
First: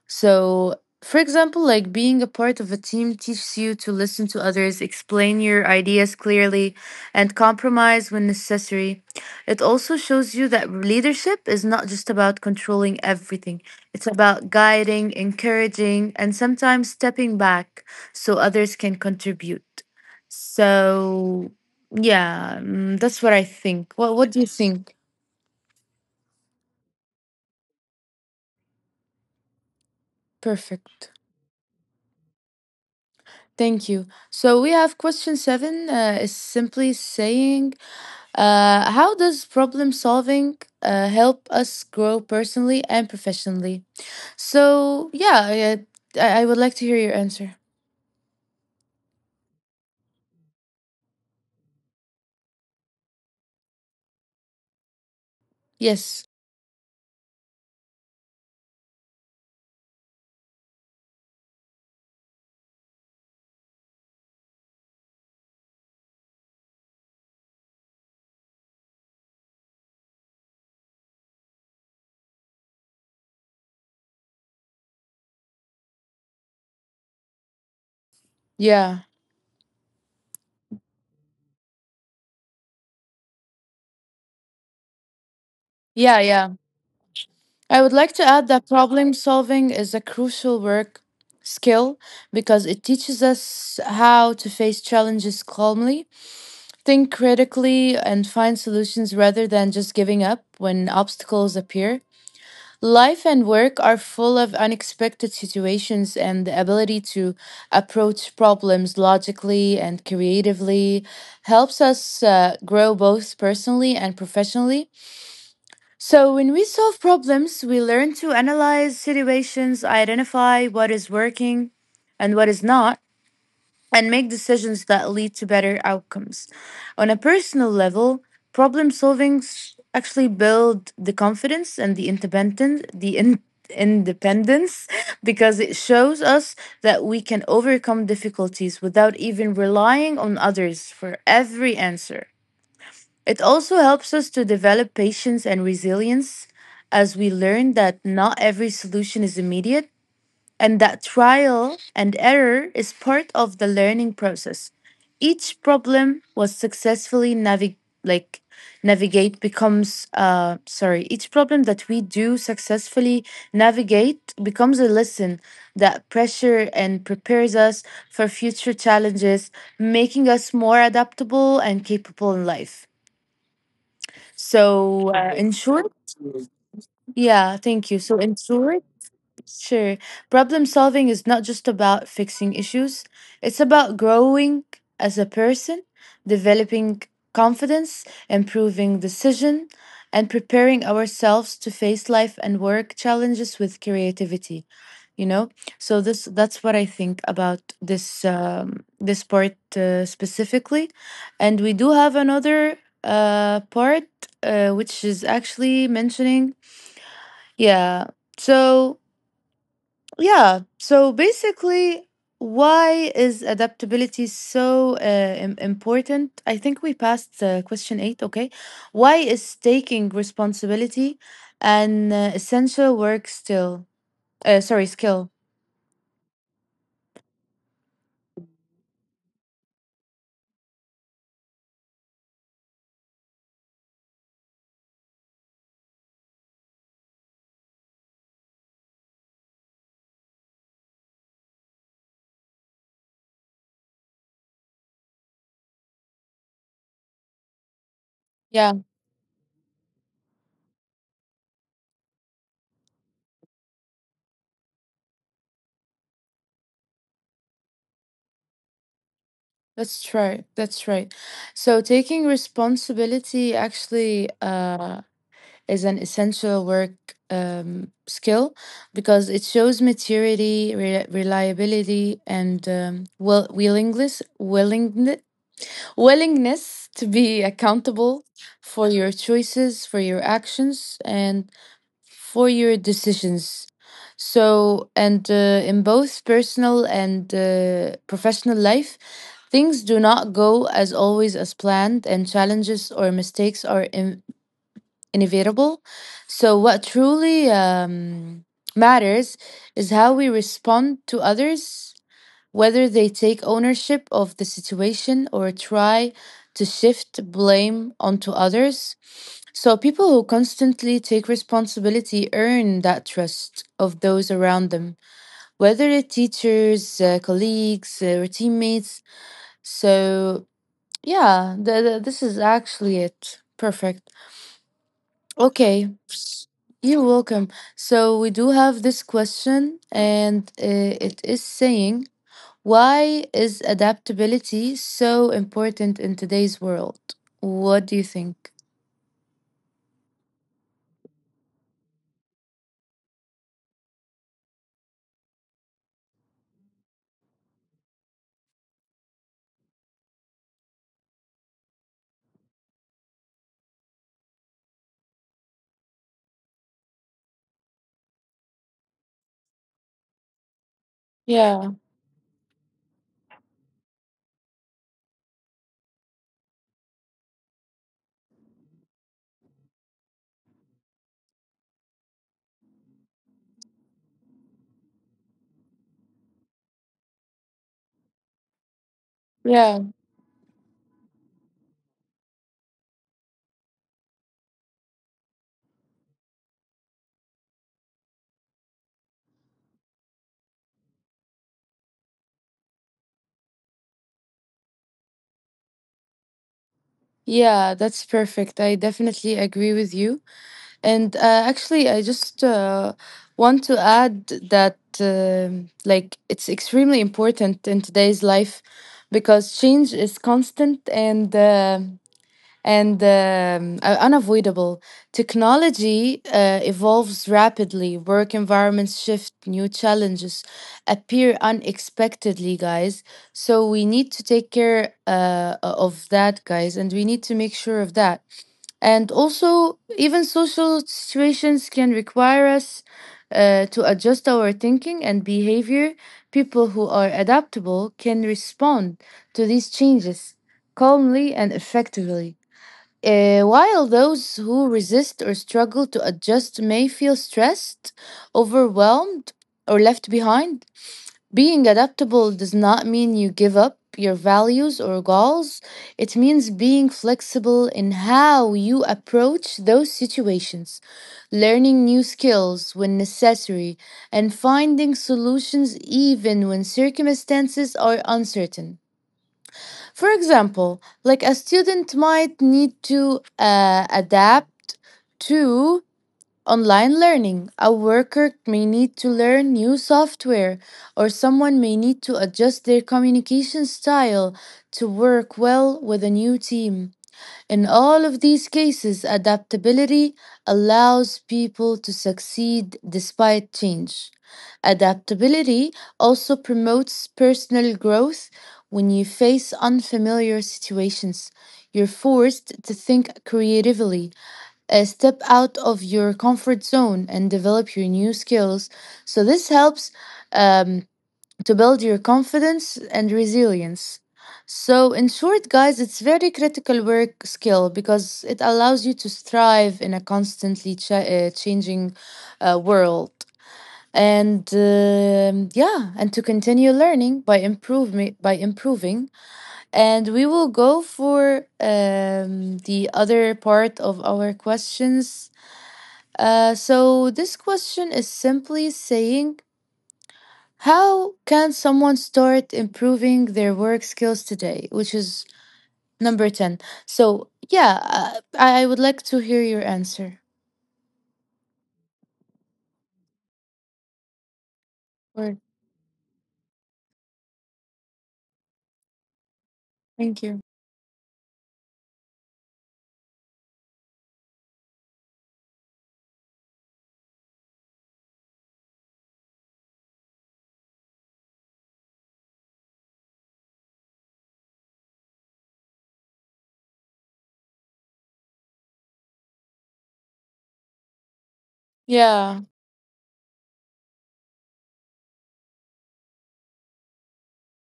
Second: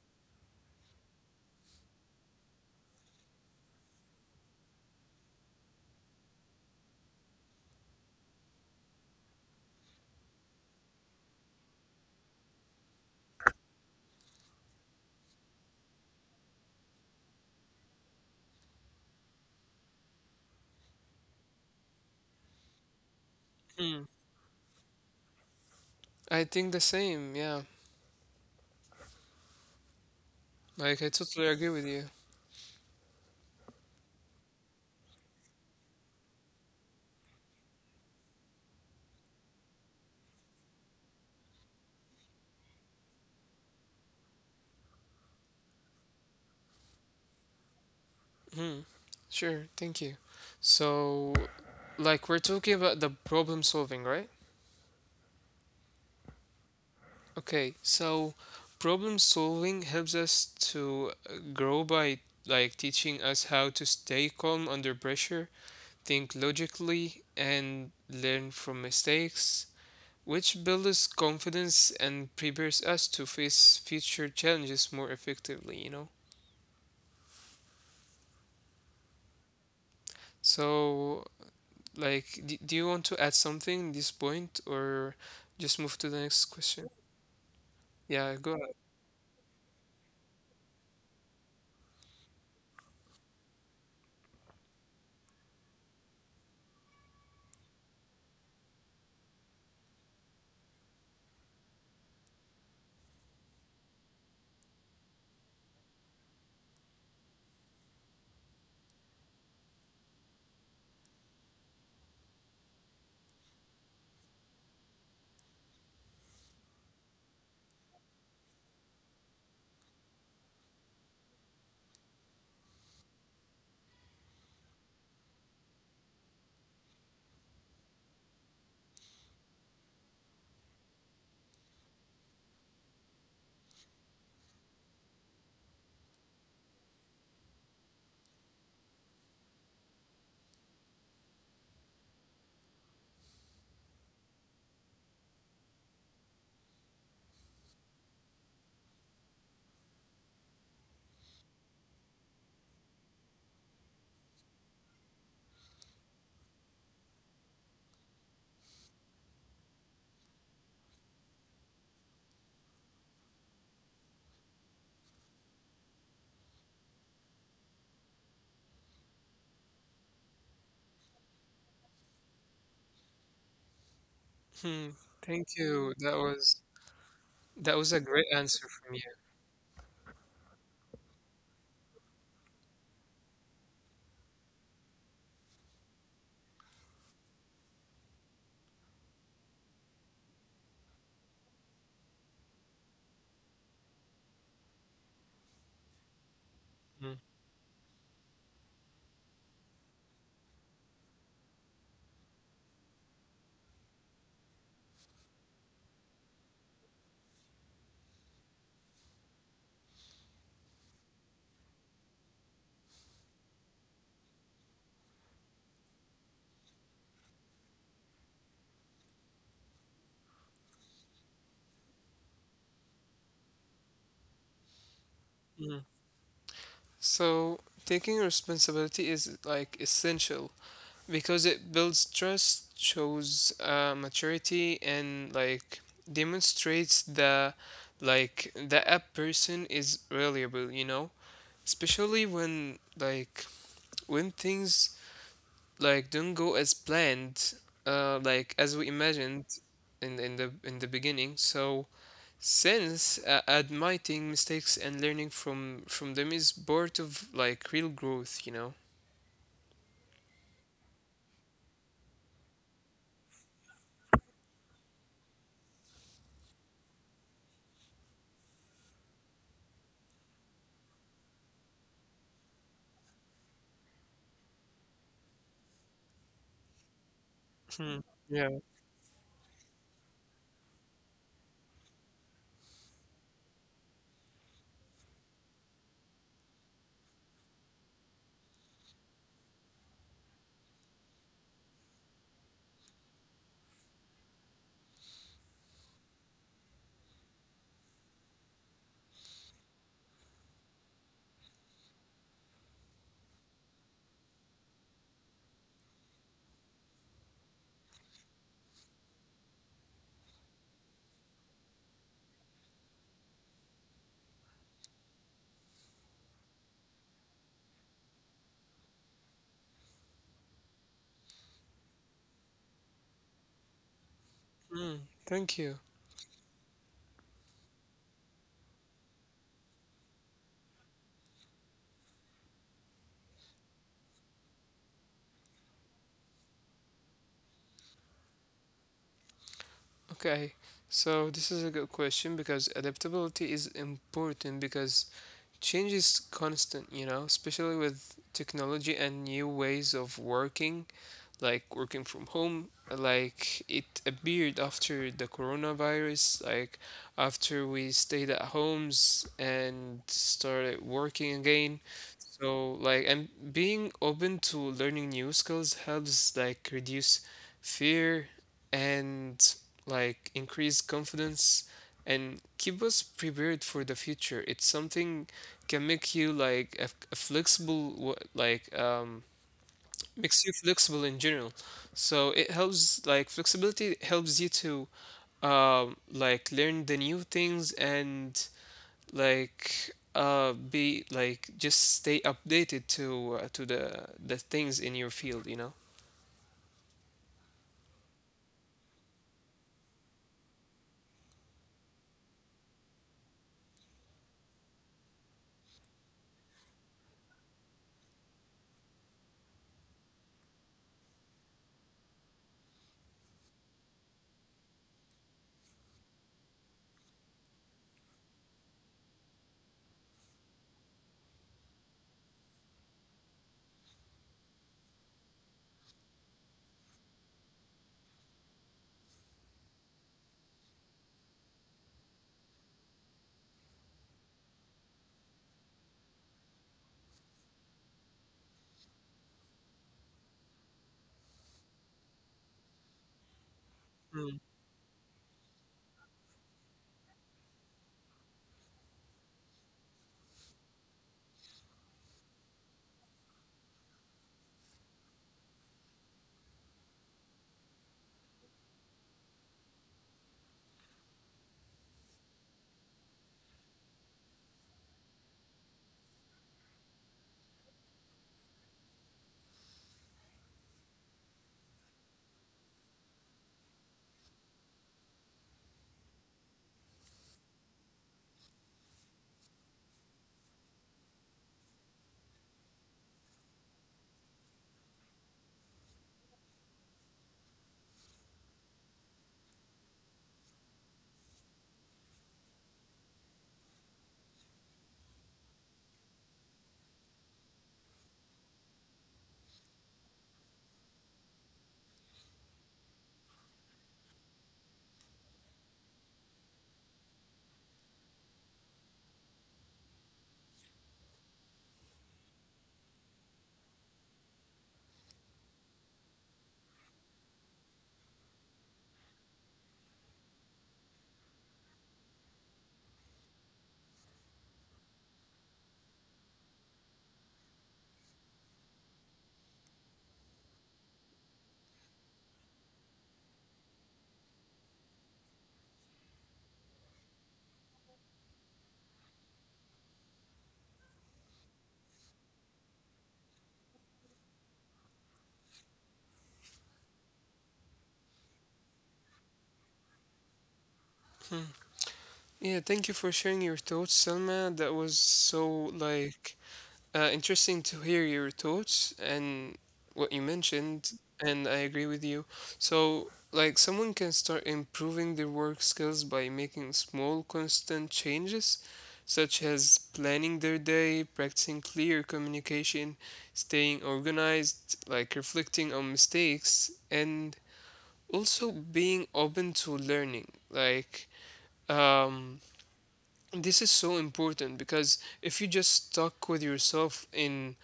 Speaker 1: So, for example, like being a part of a team teaches you to listen to others, explain your ideas clearly, and compromise when necessary. It also shows you that leadership is not just about controlling everything, it's about guiding, encouraging, and sometimes stepping back so others can contribute. So, yeah, mm, that's what I think.
Speaker 2: Mm.
Speaker 1: What do you think?
Speaker 2: I think the same, yeah. Like I
Speaker 1: Perfect.
Speaker 2: totally agree with you.
Speaker 1: Thank you. So we have question seven, is simply saying, how does problem solving help us grow personally and professionally? So yeah, I would like to hear your answer.
Speaker 2: Mm, sure, thank you. So like we're talking about the problem solving, right?
Speaker 1: Yes.
Speaker 2: Okay, so problem solving helps us to grow by like teaching us how to stay calm under pressure, think logically, and learn from mistakes, which builds confidence and prepares us to face future challenges more effectively.
Speaker 1: Yeah.
Speaker 2: So, like, do you want to add something in this point, or just move to
Speaker 1: Yeah.
Speaker 2: the
Speaker 1: Yeah.
Speaker 2: next question?
Speaker 1: I would like to
Speaker 2: Yeah,
Speaker 1: add
Speaker 2: go
Speaker 1: that
Speaker 2: ahead.
Speaker 1: problem solving is a crucial work skill because it teaches us how to face challenges calmly, think critically, and find solutions rather than just giving up when obstacles appear. Life and work are full of unexpected situations, and the ability to approach problems logically and creatively helps us grow both personally and professionally. So, when we solve problems, we learn to analyze situations, identify what is working and what is not, and make decisions that lead to better outcomes. On a personal level, actually build the confidence and the independence, independence <laughs> because it shows us that we can overcome difficulties without even relying on others for every answer. It also helps us to develop patience and resilience as we learn that not every solution is immediate and that trial and error is part of the learning process. Each problem was successfully navig- like navigate becomes sorry Each problem that we do successfully navigate becomes a lesson that pressure and prepares us for future challenges, making us more adaptable and capable in life. So
Speaker 2: Hmm,
Speaker 1: in short,
Speaker 2: thank you. That was
Speaker 1: yeah thank you
Speaker 2: that
Speaker 1: so
Speaker 2: was
Speaker 1: in
Speaker 2: a great
Speaker 1: short
Speaker 2: answer from you.
Speaker 1: sure. Problem solving is not just about fixing issues, it's about growing as a person, developing confidence, improving decision, and preparing ourselves to face life and work challenges with creativity. You know, so this that's what I think
Speaker 2: Hmm.
Speaker 1: about this part specifically, and we do have another part which is actually mentioning, yeah. So yeah. So basically, why is adaptability so important? I think we passed question eight. Okay. Why is taking responsibility an essential work still? Sorry, skill.
Speaker 2: Mm. So taking responsibility is like essential because it builds trust, shows maturity, and like demonstrates the like the app person is reliable. You know, especially when like when things like don't go as planned, like
Speaker 1: Yeah,
Speaker 2: as we imagined in the beginning. So since admitting mistakes and learning from them is part of like real growth.
Speaker 1: that's right. That's right. So taking responsibility actually is an essential work skill because it shows maturity, reliability, and willingness to be
Speaker 2: Hmm.
Speaker 1: accountable
Speaker 2: Yeah.
Speaker 1: for your choices, for your actions, and for your decisions. So, and In both personal and professional life, things do not go as always as planned, and challenges or mistakes are in inevitable. So, what truly matters is how we respond to others, whether they take ownership of the situation or try to shift blame onto others. So, people who constantly take responsibility earn that trust of those around them, whether they teachers, colleagues, or teammates. So, yeah, this is actually it. Perfect.
Speaker 2: Hmm. Thank
Speaker 1: Okay,
Speaker 2: you.
Speaker 1: you're welcome. So, we do have this question, and it is saying, why is adaptability so important in today's world? What do you think?
Speaker 2: Okay. So this is a good question because adaptability is important because change is constant, especially with technology and new ways of working. Like working from home, like it appeared after the coronavirus, like after we stayed at homes and started working
Speaker 1: Yeah,
Speaker 2: again. So like, and being open to learning new skills helps like reduce fear and like increase confidence, and keep us prepared for the future. It's something can make you like a flexible, like
Speaker 1: yeah,
Speaker 2: makes you flexible in general. So it helps, like flexibility helps you to like learn the new things, and like be like, just stay updated to the things in your field.
Speaker 1: yeah, that's perfect. I definitely agree with you. And actually, I just want to add that, it's extremely important in today's life because change is constant and are unavoidable. Technology evolves rapidly, work environments shift, new challenges appear unexpectedly, guys. So we need to take care of that, guys, and we need to make sure of that. And also, even social situations can require us. To adjust our thinking and behavior, people who are adaptable can respond to these changes calmly and effectively. While those
Speaker 2: Mm.
Speaker 1: who resist or struggle to adjust may feel stressed, overwhelmed, or left behind, being adaptable does not mean you give up your values or goals. It means being flexible in how you approach those situations, learning new skills when necessary, and finding solutions even when circumstances are uncertain. For example, like a student might need to adapt to online learning, a worker may need to learn new software, or someone may need to adjust their communication style to work well with a new team. In all of these cases, adaptability allows people to succeed despite change. Adaptability also promotes personal growth. When you face unfamiliar situations, you're forced to think creatively, step out of your comfort zone, and develop your new skills. So, this helps um, to build your confidence and resilience. So, in short, guys, it's very critical work skill because it allows you to thrive in a constantly changing world, and and to continue learning by improving. And we will go for the other part of our questions. So this question is simply saying, how can someone start improving their work skills today? Which is number 10. So, yeah, I would like to hear your answer.
Speaker 2: Yeah, thank you for sharing your thoughts, Selma. That was so
Speaker 1: Or,
Speaker 2: like, interesting to hear your thoughts and what you
Speaker 1: thank you.
Speaker 2: mentioned, and I agree with you. So, like, someone can start improving their work skills by making small, constant changes, such as planning their day, practicing clear communication, staying organized, like reflecting on mistakes, and also being open to learning. Like,
Speaker 1: Yeah,
Speaker 2: um, this is so important because if you just stuck with yourself in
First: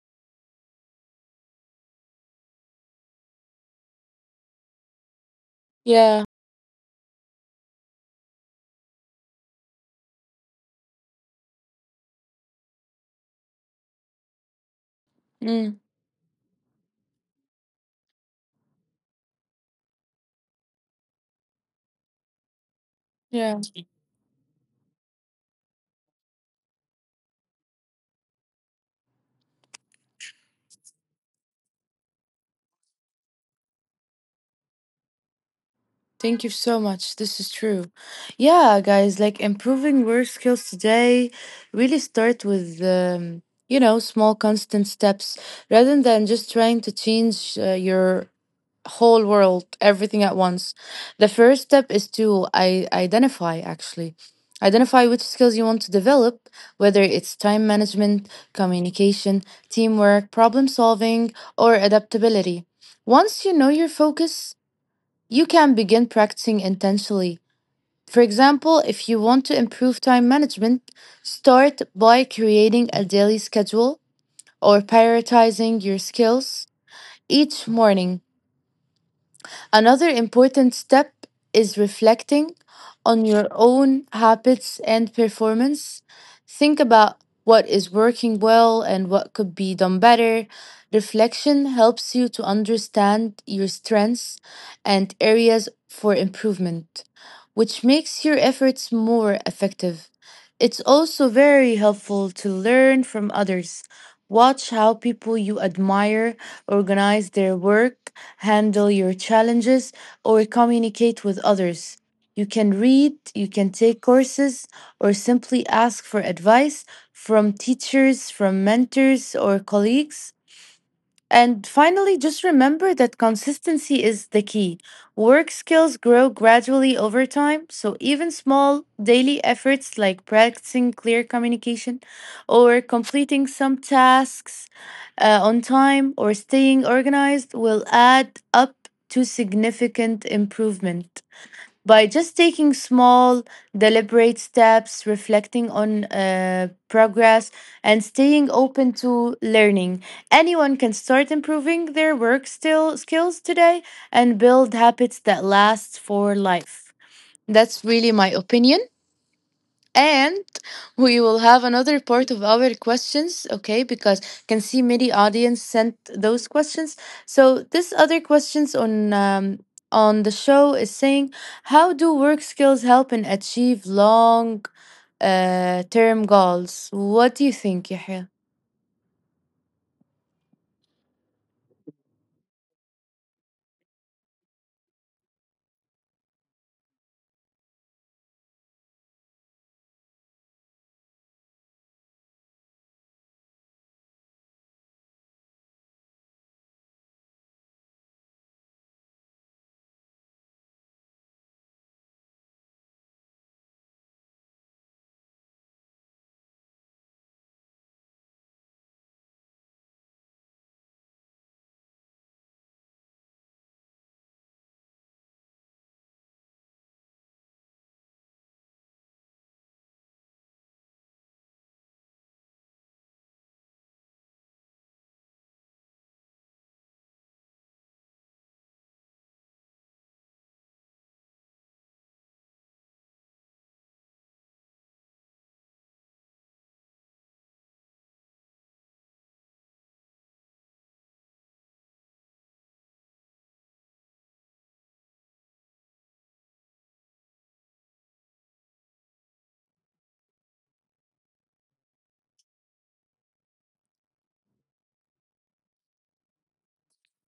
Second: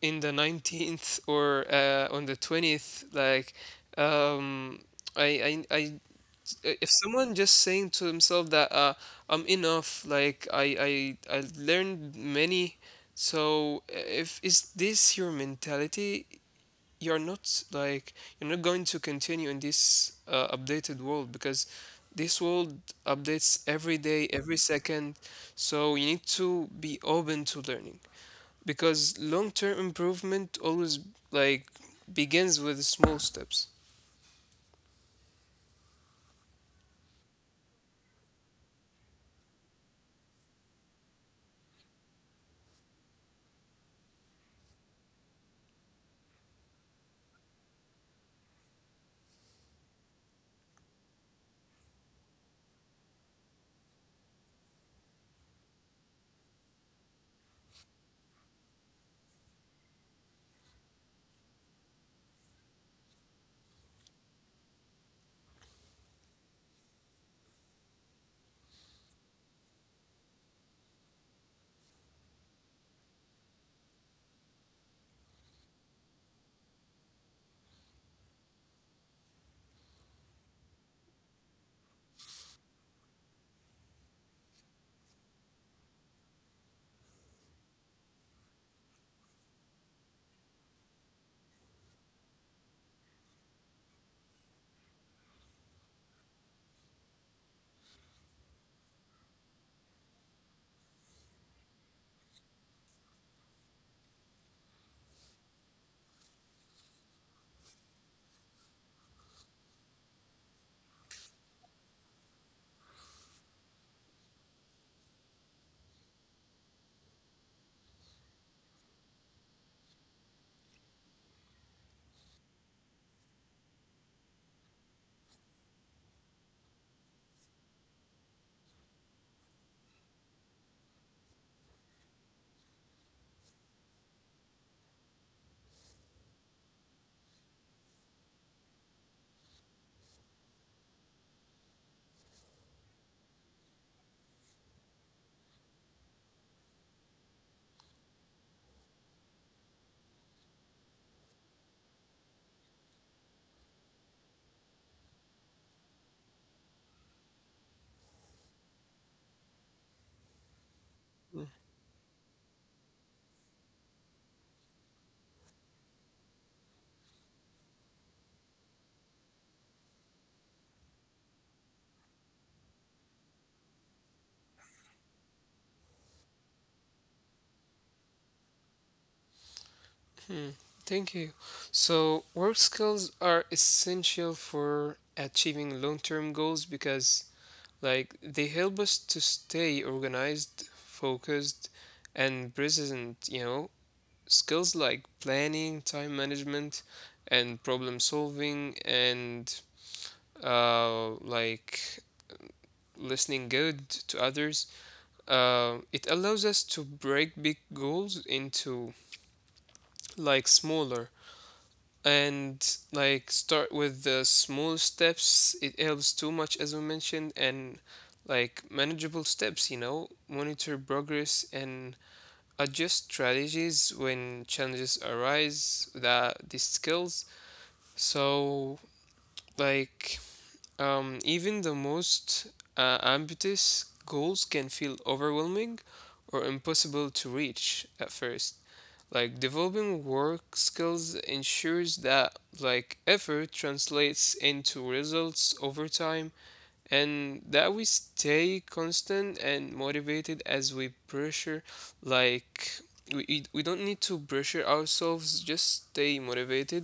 Speaker 2: in the 19th or on the 20th like um I
Speaker 1: yeah,
Speaker 2: if someone just saying to himself that I'm enough, like I learned many. So, if is this your
Speaker 1: mm,
Speaker 2: mentality, you're not like you're not going to continue in this updated world, because this world
Speaker 1: yeah.
Speaker 2: updates every day every second, so you need to be open to learning, because long-term improvement always like begins with small steps.
Speaker 1: Thank you so much. This is true. Yeah, guys, like improving work skills today really start with, you know, small constant steps rather than just trying to change your whole world, everything at once. The first step is to identify actually. Identify which skills you want to develop, whether it's time management, communication, teamwork, problem solving, or adaptability. Once you know your focus, you can begin practicing intentionally. For example, if you want to improve time management, start by creating a daily schedule or prioritizing your skills each morning. Another important step is reflecting on your own habits and performance. Think about what is working well and what could be done better. Reflection helps you to understand your strengths and areas for improvement, which makes your efforts more effective. It's also very helpful to learn from others. Watch how people you admire organize their work, handle your challenges, or communicate with others. You can read, you can take courses, or simply ask for advice from teachers, from mentors, or colleagues. And finally, just remember that consistency is the key. Work skills grow gradually over time, so even small daily efforts like practicing clear communication or completing some tasks on time or staying organized will add up to significant improvement by just taking small, deliberate steps, reflecting on progress, and staying open to learning. Anyone can start improving their work still skills today and build habits that last for life. That's really my opinion. And we will have another part of our questions, okay? Because can see many audience sent those questions. So this other questions on the show is saying, how do work skills help in achieve long term goals? What do you think, Yahya?
Speaker 2: Thank you. So, work skills are essential for achieving long-term goals because like they help us to stay organized, focused, and present, you know. Skills like planning, time management, and problem solving, and uh, like listening good to others. It allows us to break big goals into like smaller and like start with the small steps. It helps too much, as we mentioned, and like manageable steps, you know, monitor progress, and adjust strategies when challenges arise. That these skills, so like even the most ambitious goals can feel overwhelming or impossible to reach at first. Like developing work skills ensures that like effort translates into results over time, and that we stay constant and motivated as we pressure, like we don't need to pressure ourselves, just stay motivated,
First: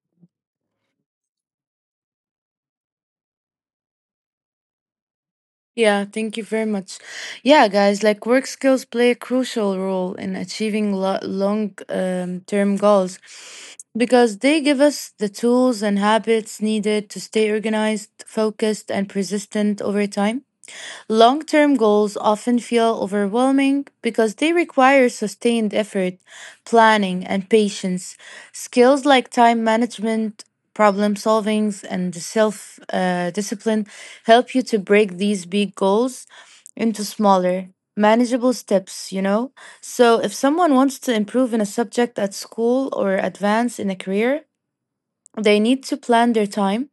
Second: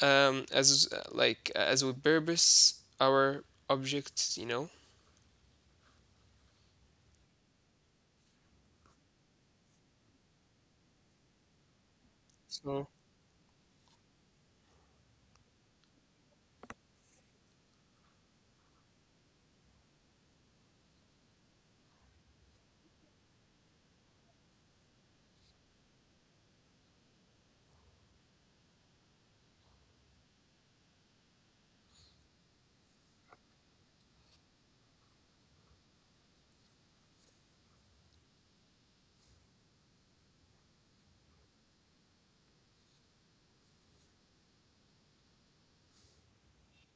Speaker 2: as like as we purpose our objects, you know.
Speaker 1: Yeah, thank you very much. Yeah, guys, like work skills play a crucial role in achieving long term
Speaker 2: So.
Speaker 1: goals because they give us the tools and habits needed to stay organized, focused, and persistent over time. Long term goals often feel overwhelming because they require sustained effort, planning, and patience. Skills like time management, problem solving, and self discipline help you to break these big goals into smaller, manageable steps, you know? So if someone wants to improve in a subject at school or advance in a career, they need to plan their time,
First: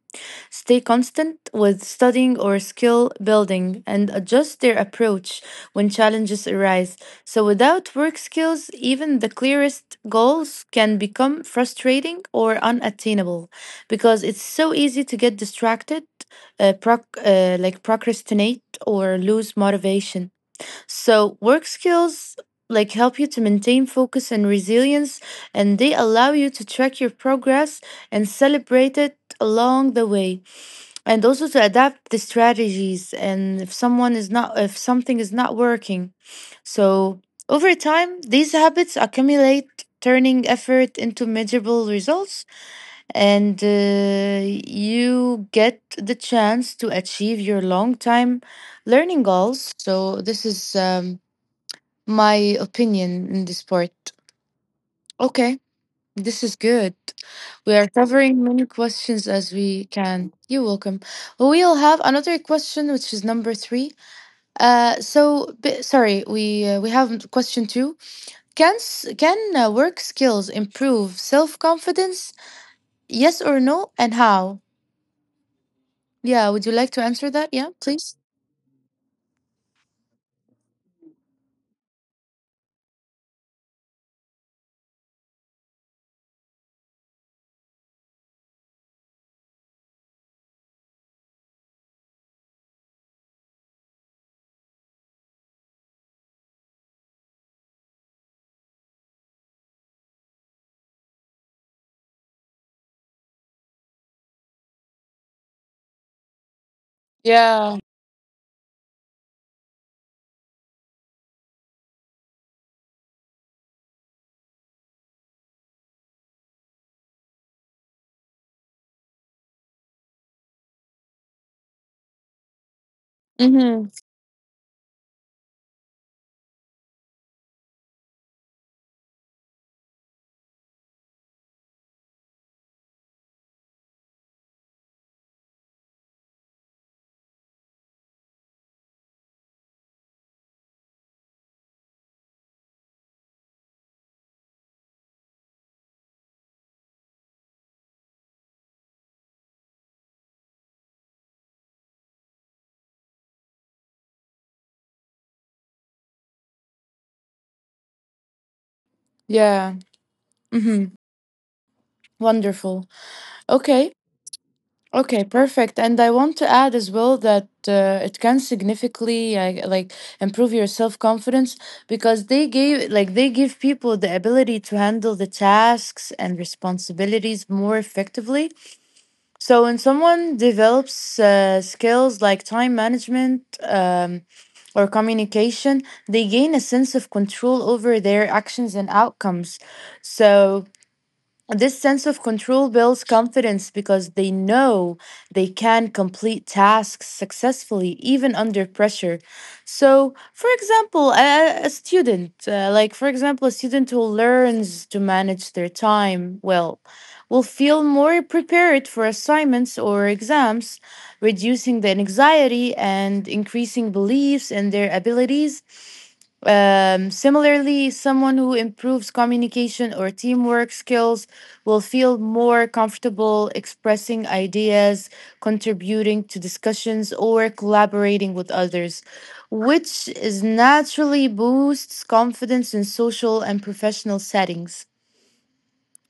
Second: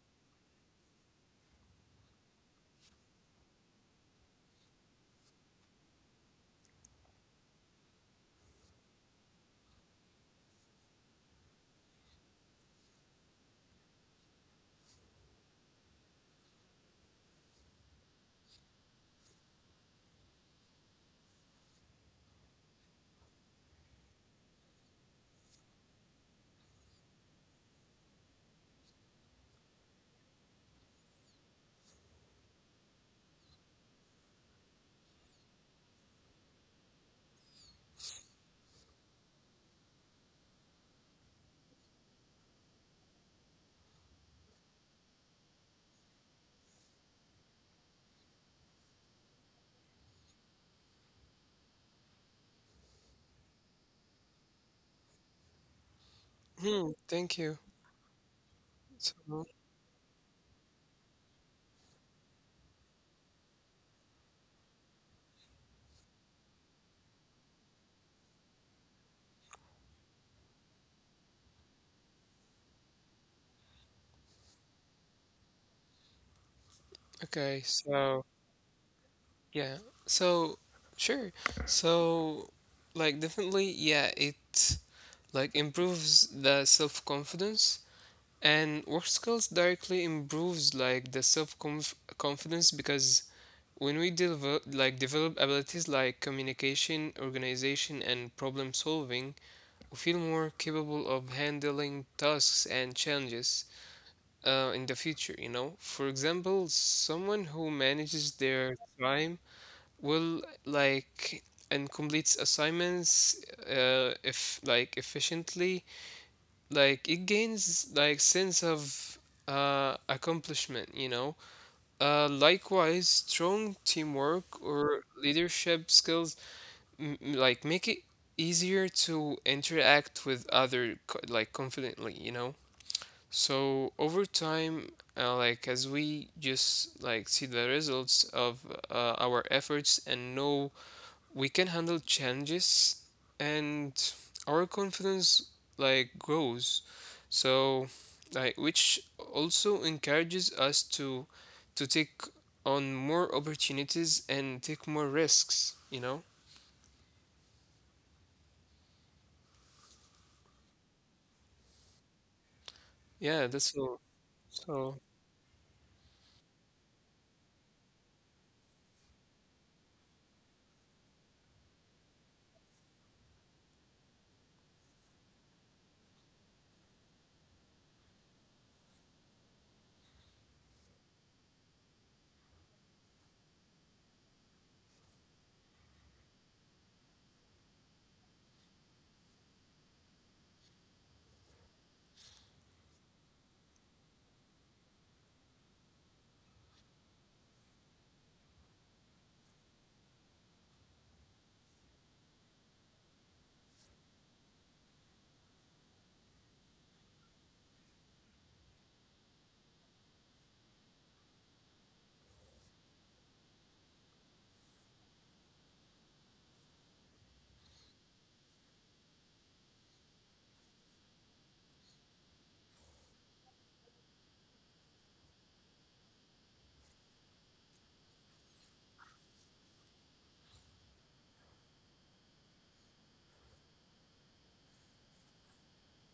Speaker 1: stay constant with studying or skill building, and adjust their approach when challenges arise. So, without work skills, even the clearest goals can become frustrating or unattainable because it's so easy to get distracted, procrastinate, or lose motivation. So, work skills like help you to maintain focus and resilience, and they allow you to track your progress and celebrate it along the way, and also to adapt the strategies and if someone is not if something is not working. So over time these habits accumulate, turning effort into measurable results, and you get the chance to achieve your long time learning goals. So this is my opinion in this part. Okay, this is
Speaker 2: Hmm,
Speaker 1: good.
Speaker 2: thank you.
Speaker 1: We are covering many questions
Speaker 2: So,
Speaker 1: as we can. You're welcome. We'll have another question, which is number three. We we have question two. Can work skills improve self confidence? Yes or no, and how? Yeah, would you like to answer that?
Speaker 2: okay,
Speaker 1: Yeah, please.
Speaker 2: so yeah, so sure, so like definitely, yeah, it like improves the self confidence, and work skills directly improves like the self confidence because when we develop abilities like communication, organization, and problem solving. Who feel more capable of handling tasks and challenges in the future, you know? For example, someone
Speaker 1: Yeah.
Speaker 2: who manages their time will, like, and completes assignments, if like efficiently, like it gains like sense of accomplishment, you know. Likewise, strong
Speaker 1: Mm-hmm.
Speaker 2: teamwork or leadership skills make it easier to interact with other like confidently, you know. So over time, like as we just like see the results of our efforts and know we can handle challenges, and our confidence like grows, so, like, which also encourages us to take on more opportunities and take more risks, you know.
Speaker 1: Yeah. Mm-hmm. Wonderful.
Speaker 2: Yeah, that's
Speaker 1: Okay.
Speaker 2: all. So.
Speaker 1: Okay, perfect. And I want to add as well that it can significantly improve your self-confidence because they gave like they give people the ability to handle the tasks and responsibilities more effectively. So when someone develops skills like time management, um, or communication, they gain a sense of control over their actions and outcomes. So this sense of control builds confidence because they know they can complete tasks successfully, even under pressure. So, for example, a student who learns to manage their time well, will feel more prepared for assignments or exams, reducing the anxiety and increasing beliefs in their abilities. Similarly, someone who improves communication or teamwork skills will feel more comfortable expressing ideas, contributing to discussions, or collaborating with others, which is naturally boosts confidence in social and professional settings.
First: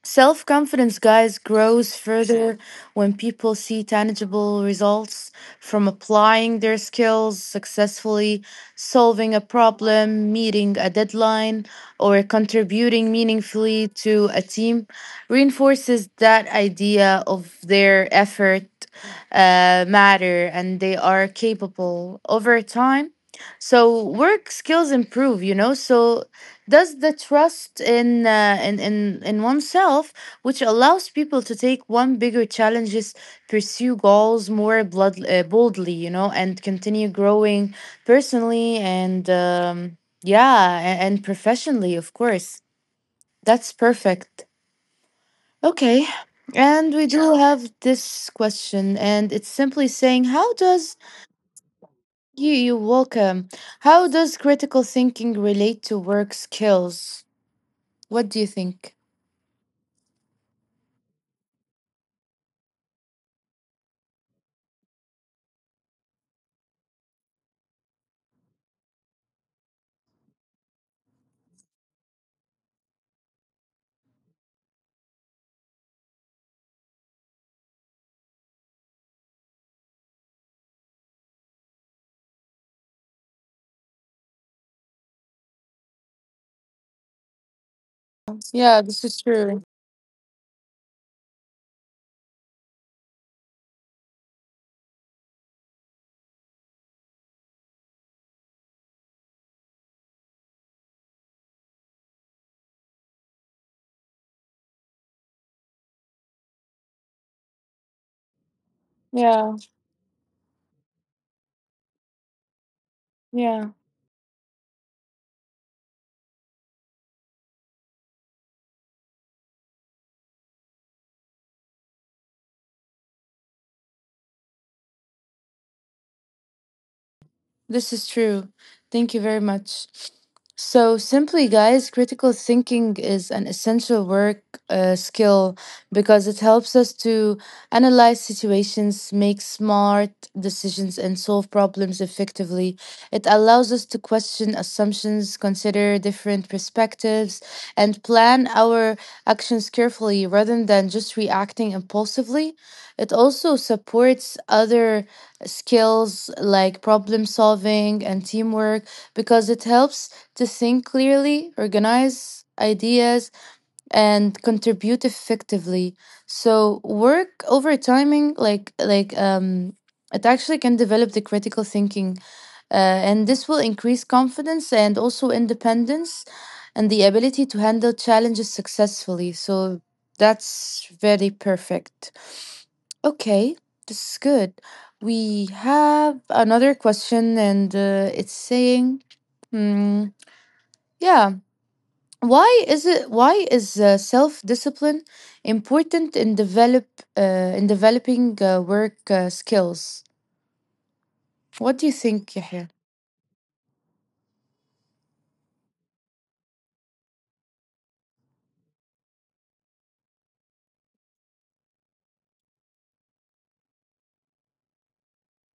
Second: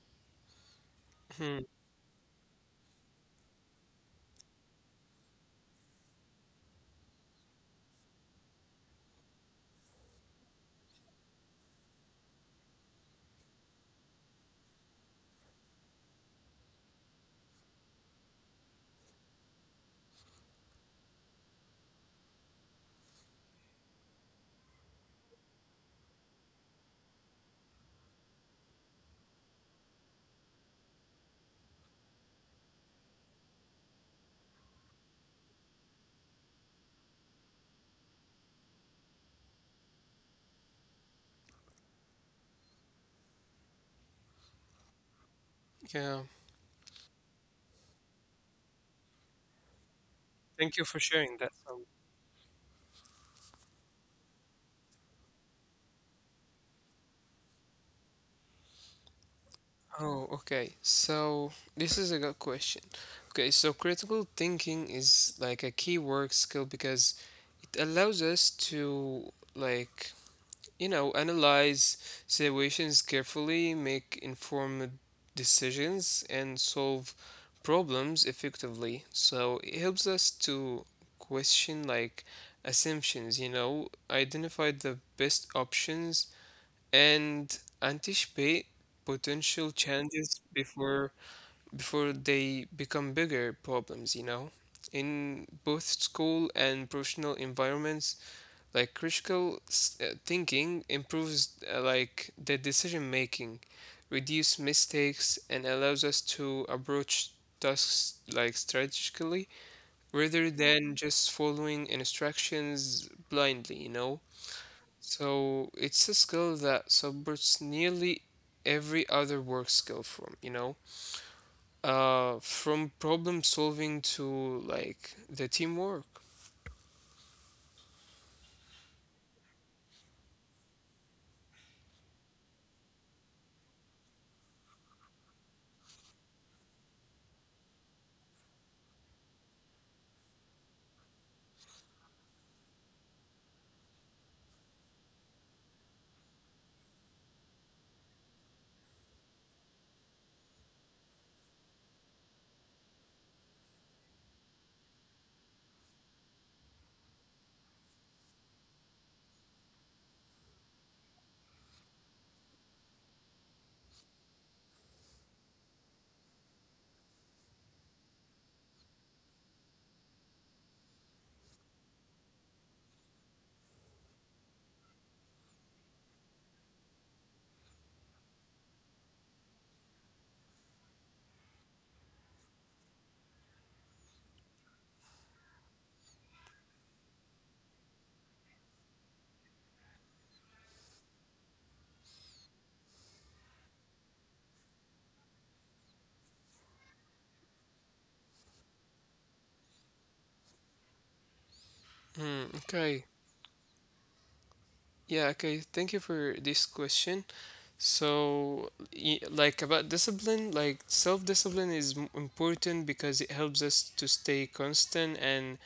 Speaker 1: Self confidence, guys,
Speaker 2: Mhm.
Speaker 1: grows further when people see tangible results from applying their skills successfully, solving a problem, meeting a deadline, or contributing meaningfully to a team. Reinforces that idea of their effort matter and they are capable over time. So work skills improve, you know. So thus, the trust in oneself, which allows people to take one bigger challenges, pursue goals more boldly, you know, and continue growing personally and and professionally, of course. That's perfect. Okay,
Speaker 2: Yeah,
Speaker 1: and we do have this question, and it's simply saying, how
Speaker 2: thank you
Speaker 1: does
Speaker 2: for sharing that.
Speaker 1: you you welcome? How does critical thinking relate to work skills? What do you think?
Speaker 2: Oh, okay. So, this is a good question. Okay, so critical thinking is like a key work skill because it allows us to, like, you know, analyze situations carefully, make informed decisions, and solve problems effectively. So, it helps us to question, like, assumptions, you know, identify the best options, and anticipate
Speaker 1: Yeah, this is true.
Speaker 2: potential challenges before they become bigger problems, you know. In both school and professional environments, like critical thinking improves, like, the decision making, reduce mistakes, and allows us to approach tasks like strategically
Speaker 1: Yeah,
Speaker 2: rather than just following instructions blindly,
Speaker 1: yeah.
Speaker 2: you know. So it's a skill that supports nearly every other work skill from, you know, from problem solving to like the teamwork.
Speaker 1: This is true. Thank you very much. So, simply, guys, critical thinking is an essential work skill because it helps us to analyze situations, make smart decisions, and solve problems effectively. It allows us to question assumptions, consider different perspectives, and plan our actions carefully rather than just reacting impulsively. It also supports other skills like problem solving and teamwork because it helps to think clearly, organize ideas, and contribute effectively. So work over timing, it actually can develop the critical thinking and this will increase confidence and also independence and the ability to handle challenges successfully. So that's very perfect. Okay, this is good. We have another question, and it's saying, hmm, yeah, why is it? Why is self-discipline important in developing work skills? What do you
Speaker 2: Hmm,
Speaker 1: think, Yahya?
Speaker 2: okay. Yeah, okay. Thank you for this question. So, like about discipline, like self-discipline is important because it helps us to stay constant and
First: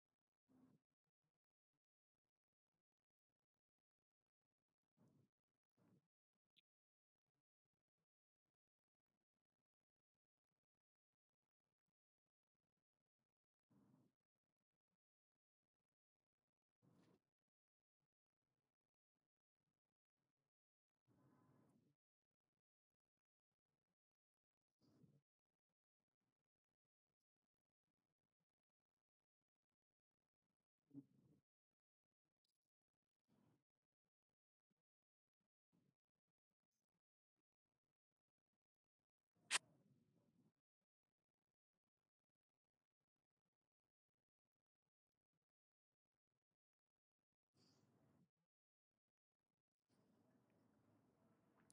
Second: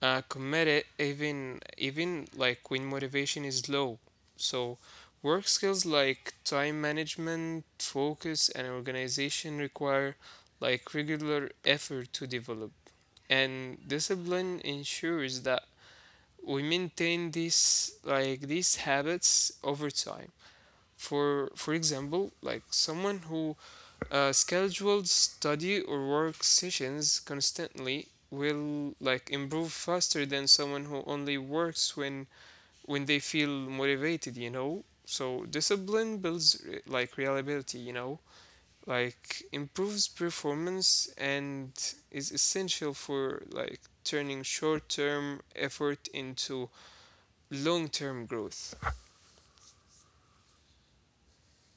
Speaker 2: commit it, even like when motivation is low. So work skills like time management, focus, and organization require like regular effort to develop. And discipline ensures that we maintain these habits over time. For example, like someone who scheduled study or work sessions constantly will like improve faster than someone who only works when they feel motivated, you know. So discipline builds like reliability, you know, like improves performance and is essential for like turning short-term effort into long-term growth.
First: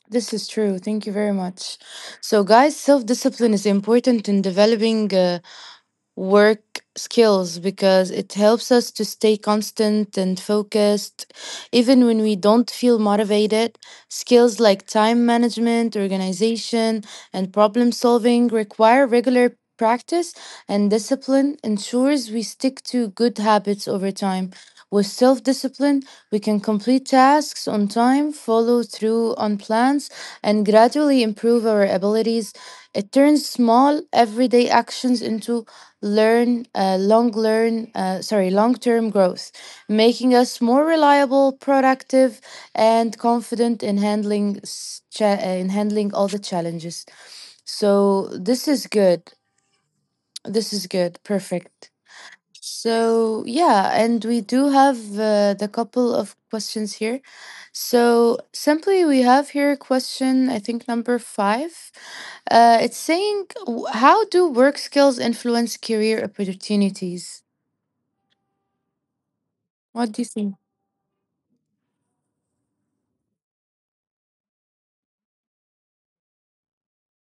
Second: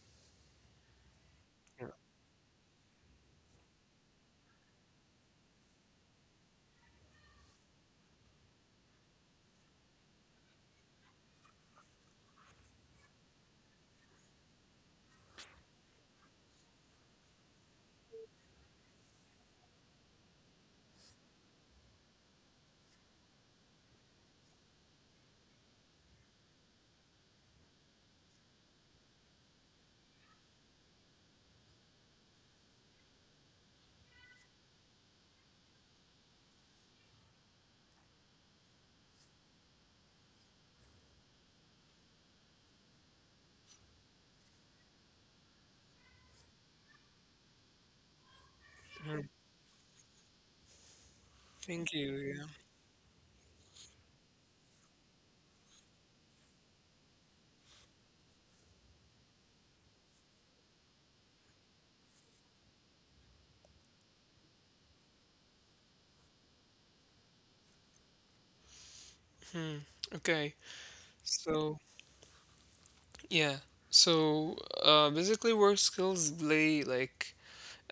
Speaker 1: This is true. Thank you very much.
Speaker 2: Yeah.
Speaker 1: So, guys, self discipline is important in developing work skills because it helps us to stay constant and focused even when we don't feel motivated. Skills like time management, organization, and problem solving require regular practice and discipline ensures we stick to good habits over time. With self discipline, we can complete tasks on time, follow through on plans, and gradually improve our abilities. It turns small everyday actions into learn long learn sorry long term growth, making us more reliable, productive, and confident in in handling all the challenges. So this is good. This is good, perfect. So yeah, and we do have the couple of questions here. So simply we have here question, I think number 5. It's saying, how do work skills influence career opportunities?
Speaker 2: Okay,
Speaker 1: What do you think?
Speaker 2: so yeah, so basically, work skills play like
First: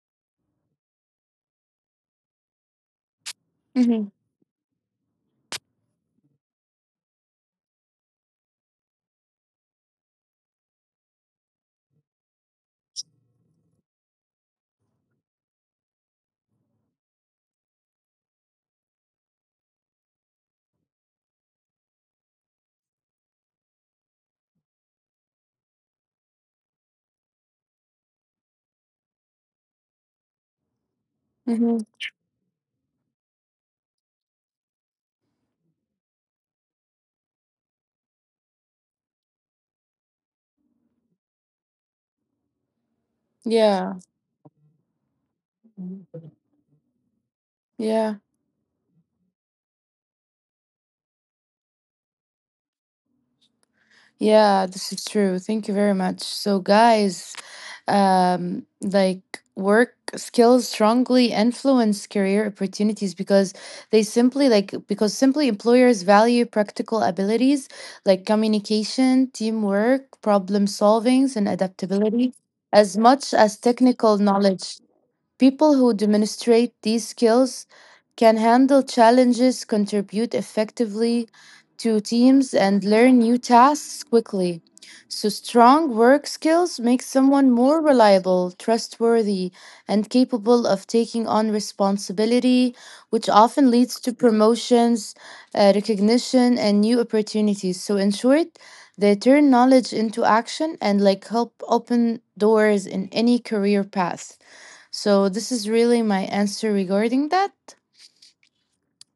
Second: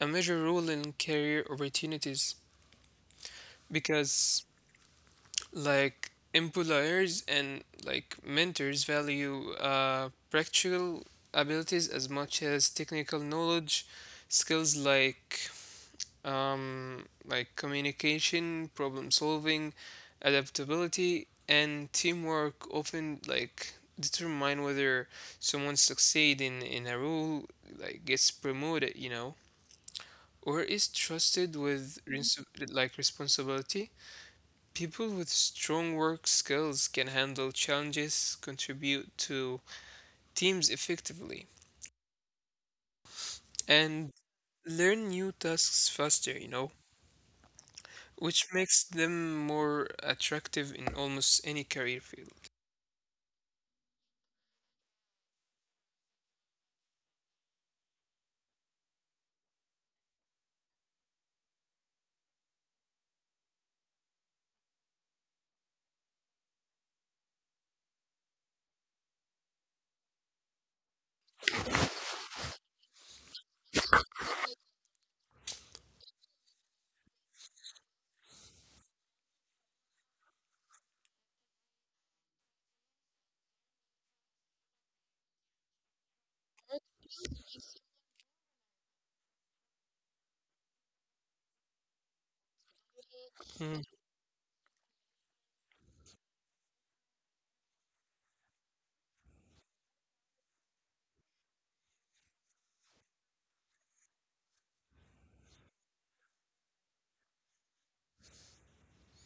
Speaker 2: a major role in career opportunities
Speaker 1: Mhm.
Speaker 2: because like employers and like mentors value practical abilities as much as technical knowledge. Skills like, like, communication, problem solving, adaptability, and teamwork often, like, determine whether someone succeed in a role, like, gets promoted, you know, or is trusted
Speaker 1: Mhm.
Speaker 2: with like responsibility. People with strong work skills can handle challenges, contribute to teams effectively,
Speaker 1: Yeah,
Speaker 2: and learn new tasks faster, you know,
Speaker 1: yeah,
Speaker 2: which makes them more attractive in almost any career field.
Speaker 1: yeah, this is true. Thank you very much. So, guys, like work skills strongly influence career opportunities because they simply like because simply employers value practical abilities like communication, teamwork, problem solvings, and adaptability as much as technical knowledge. People who demonstrate these skills can handle challenges, contribute effectively to teams, and learn new tasks quickly. So, strong work skills make someone more reliable, trustworthy, and capable of taking on responsibility, which often
Speaker 2: Mm.
Speaker 1: leads to promotions, recognition, and new opportunities. So, in short, they turn knowledge into action and like help open doors in any career path. So this is really my answer regarding that.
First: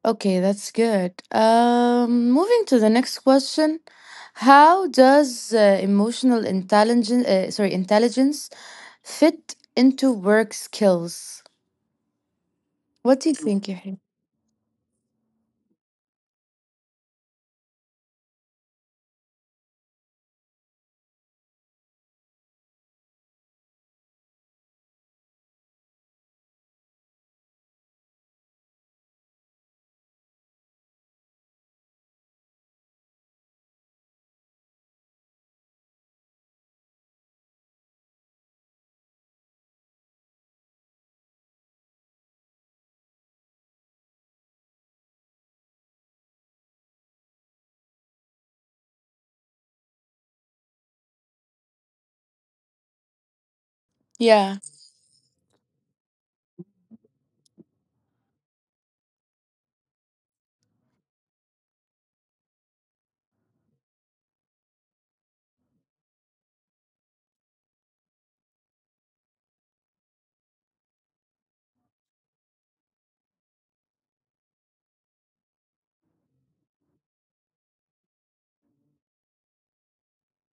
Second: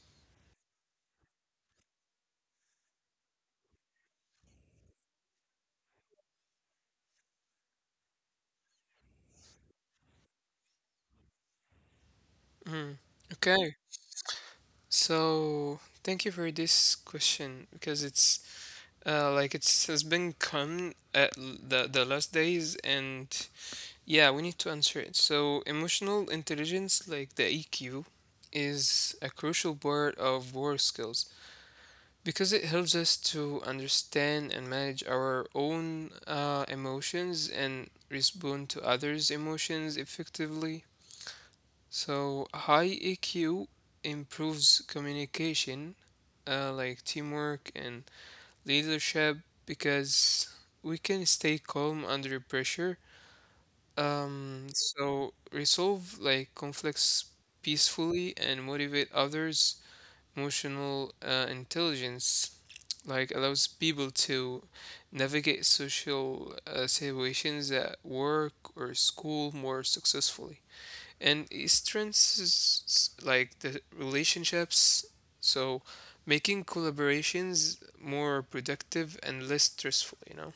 Speaker 1: Okay, that's good. Moving to the next question, how does emotional intelligence, fit into work skills?
Speaker 2: Mm.
Speaker 1: What do you think,
Speaker 2: Okay.
Speaker 1: Yahya?
Speaker 2: So thank you for this question because it's, like, it's has been common at the last days, and yeah, we need to answer it. So, emotional intelligence, like the EQ, is a crucial part of work skills because it helps us to understand and manage our own emotions and respond to others' emotions effectively. So, high EQ improves communication, like, teamwork and leadership, because we can stay calm under pressure,
Speaker 1: Yeah,
Speaker 2: so resolve, like, conflicts peacefully, and motivate others. Emotional intelligence like allows people to navigate social situations at work or school more successfully. And it strengthens like the relationships, so making collaborations more productive and less stressful, you know?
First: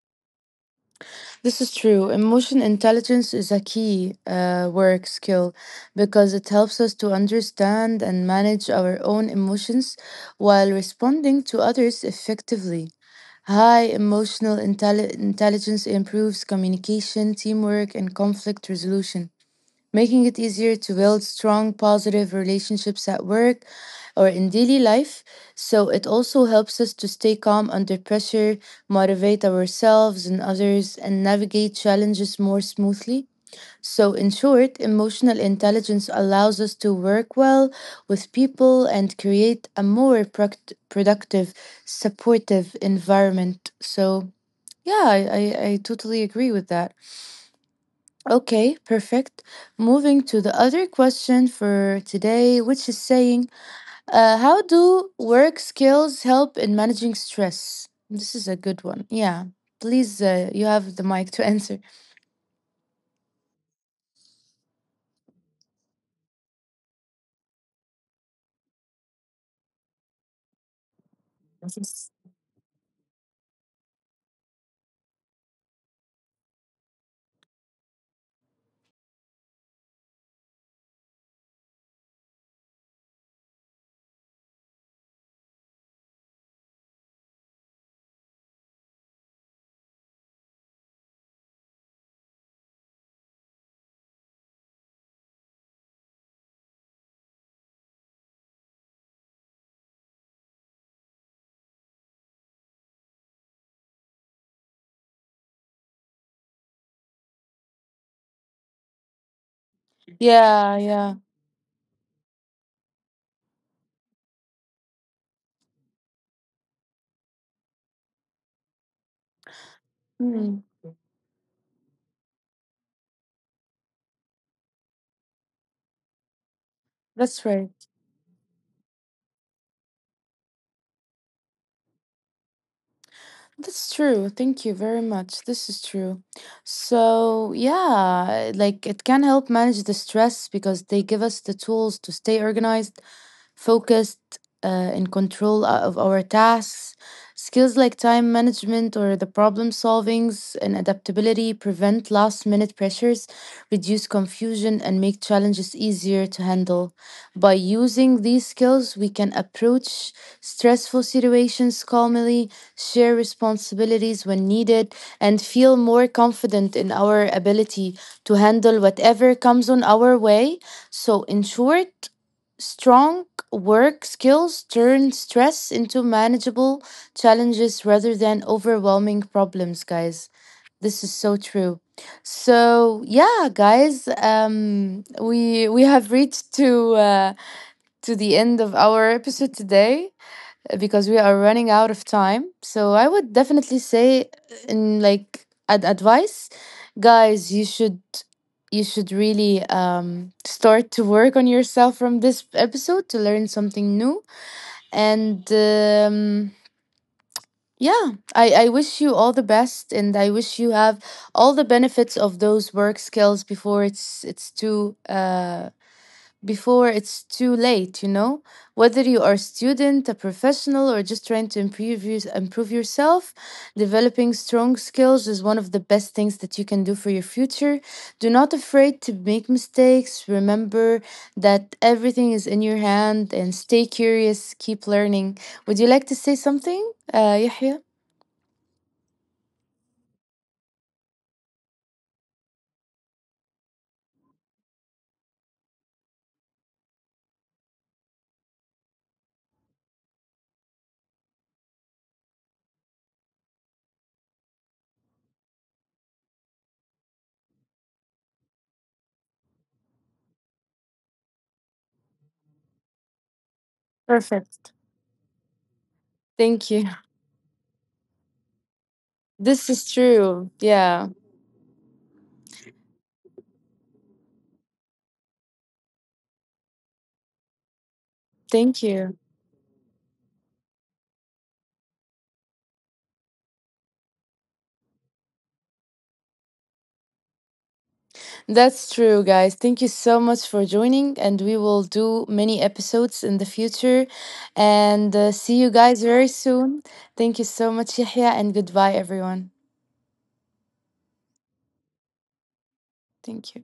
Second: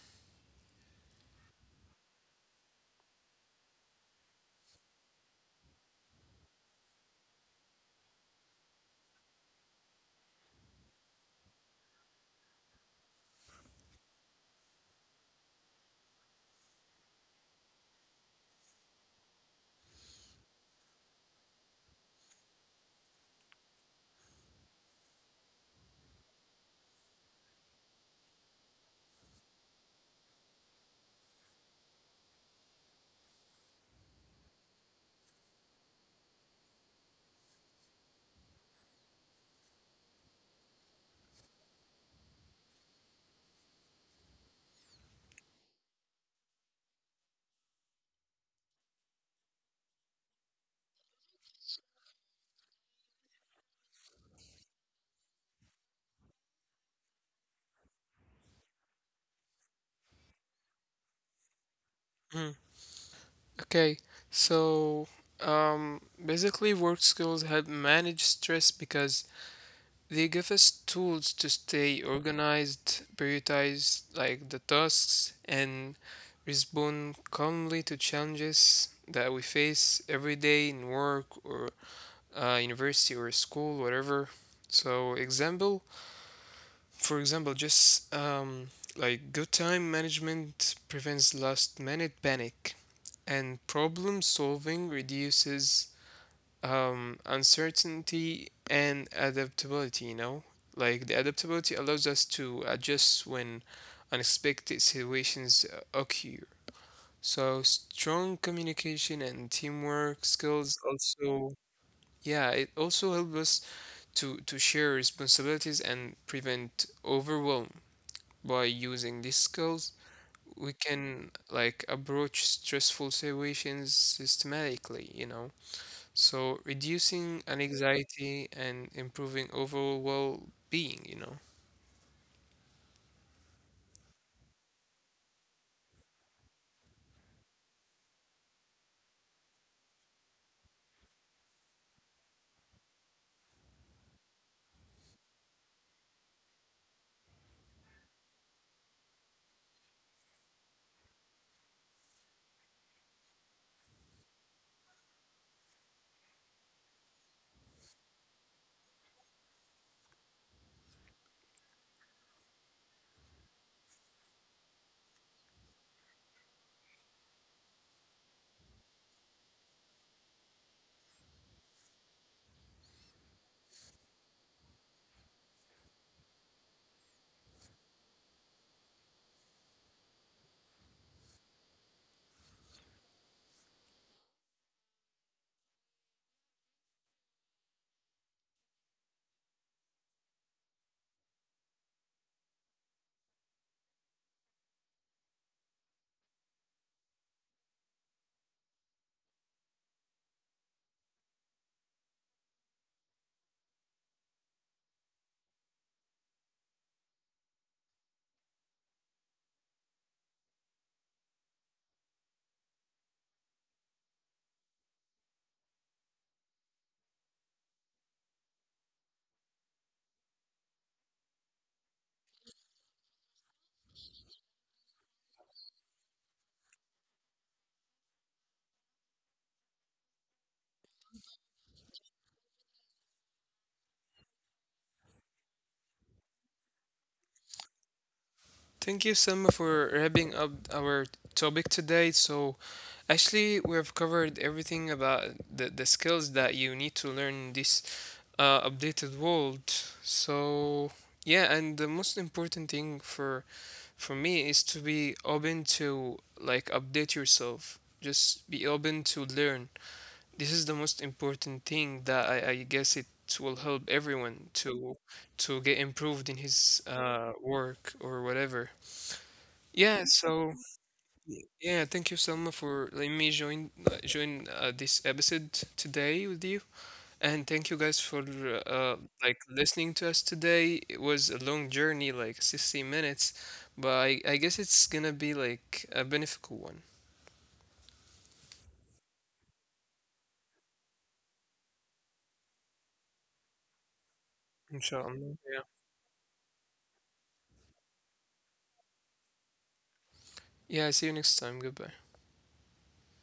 Speaker 1: this is true. Emotion intelligence is a key work skill because it helps us to understand and manage our own emotions while responding to others effectively. High intelligence improves communication, teamwork, and conflict resolution, making it easier to build strong, positive relationships at work or in daily life. So, it also helps us to stay calm under pressure, motivate ourselves and others, and navigate challenges more smoothly. So, in short, emotional intelligence allows us to work well with people and create a more productive, supportive environment. So, yeah, I totally agree with that. Okay, perfect. Moving to the other question for today, which is saying, how do work skills help in managing stress? This is a good one. Yeah, please, you have the mic to <laughs> answer.
Speaker 2: Okay, so, basically, work skills help manage stress because they give us tools to stay organized, prioritize like the tasks, and respond calmly to challenges that we face every day in work or university or school, whatever. So, for example, just like good time management prevents last minute panic, and problem solving reduces uncertainty, and adaptability, you know? Like the adaptability allows us to adjust when unexpected situations occur. So strong communication and
Speaker 1: Yeah,
Speaker 2: teamwork
Speaker 1: yeah.
Speaker 2: skills also, yeah, it also helps us to share responsibilities and prevent overwhelm. By using these skills,
Speaker 1: Mm,
Speaker 2: we can like approach stressful situations systematically, you know. So
Speaker 1: that's right.
Speaker 2: reducing an anxiety and improving overall well-being, you know.
Speaker 1: That's true. Thank you very much. This is true. So, yeah, like it can help manage the stress because they give us the tools to stay organized, focused, in control of our tasks. Skills like time management or the problem solvings and adaptability prevent last minute pressures, reduce confusion, and make challenges easier to handle. By using these skills, we can approach stressful situations calmly, share responsibilities when needed, and feel more confident in our ability to handle whatever comes on our way. So, in short, strong work skills turn stress into manageable challenges rather than overwhelming problems, guys. This is so true. So yeah, guys, we have reached to the end of our episode today because we are running out of time. So I would definitely say, in like advice, guys, you should really start to work on yourself from this episode to learn something new. And yeah, I wish you all the best, and I wish you have all the benefits of those work skills before it's too. Before it's too late, you know? Whether you are a student, a professional, or just trying to improve yourself, developing strong skills is one of the best things that you can do for your future. Do not afraid to make mistakes. Remember that everything is in your hand and stay curious, keep learning. Would you like to say something, Yahya?
Speaker 2: Thank you, Selma, for wrapping up our topic today. So, actually, we've covered everything about the skills that you need to learn in this updated world. So, yeah, and the most important thing for me is to be open to like update yourself. Just be open to learn. This is the most important thing that I guess it will help
Speaker 1: Perfect.
Speaker 2: everyone to get improved
Speaker 1: Thank
Speaker 2: in
Speaker 1: you.
Speaker 2: his work or whatever.
Speaker 1: This is
Speaker 2: Yeah,
Speaker 1: true.
Speaker 2: so
Speaker 1: Yeah.
Speaker 2: yeah, thank you, Selma, for letting me join this episode today with you, and thank you guys for
Speaker 1: Thank you.
Speaker 2: uh, like listening to us today. It was a long journey, like 60 minutes, but I guess it's gonna be like a beneficial one.
Speaker 1: That's true, guys. Thank you so much for joining, and we will do many episodes in the future. And see you
Speaker 2: Inshallah.
Speaker 1: guys
Speaker 2: Yeah.
Speaker 1: very soon. Thank you so much, Yahya, and goodbye, everyone.
Speaker 2: Yeah. See you next time. Goodbye.
Speaker 1: Thank you.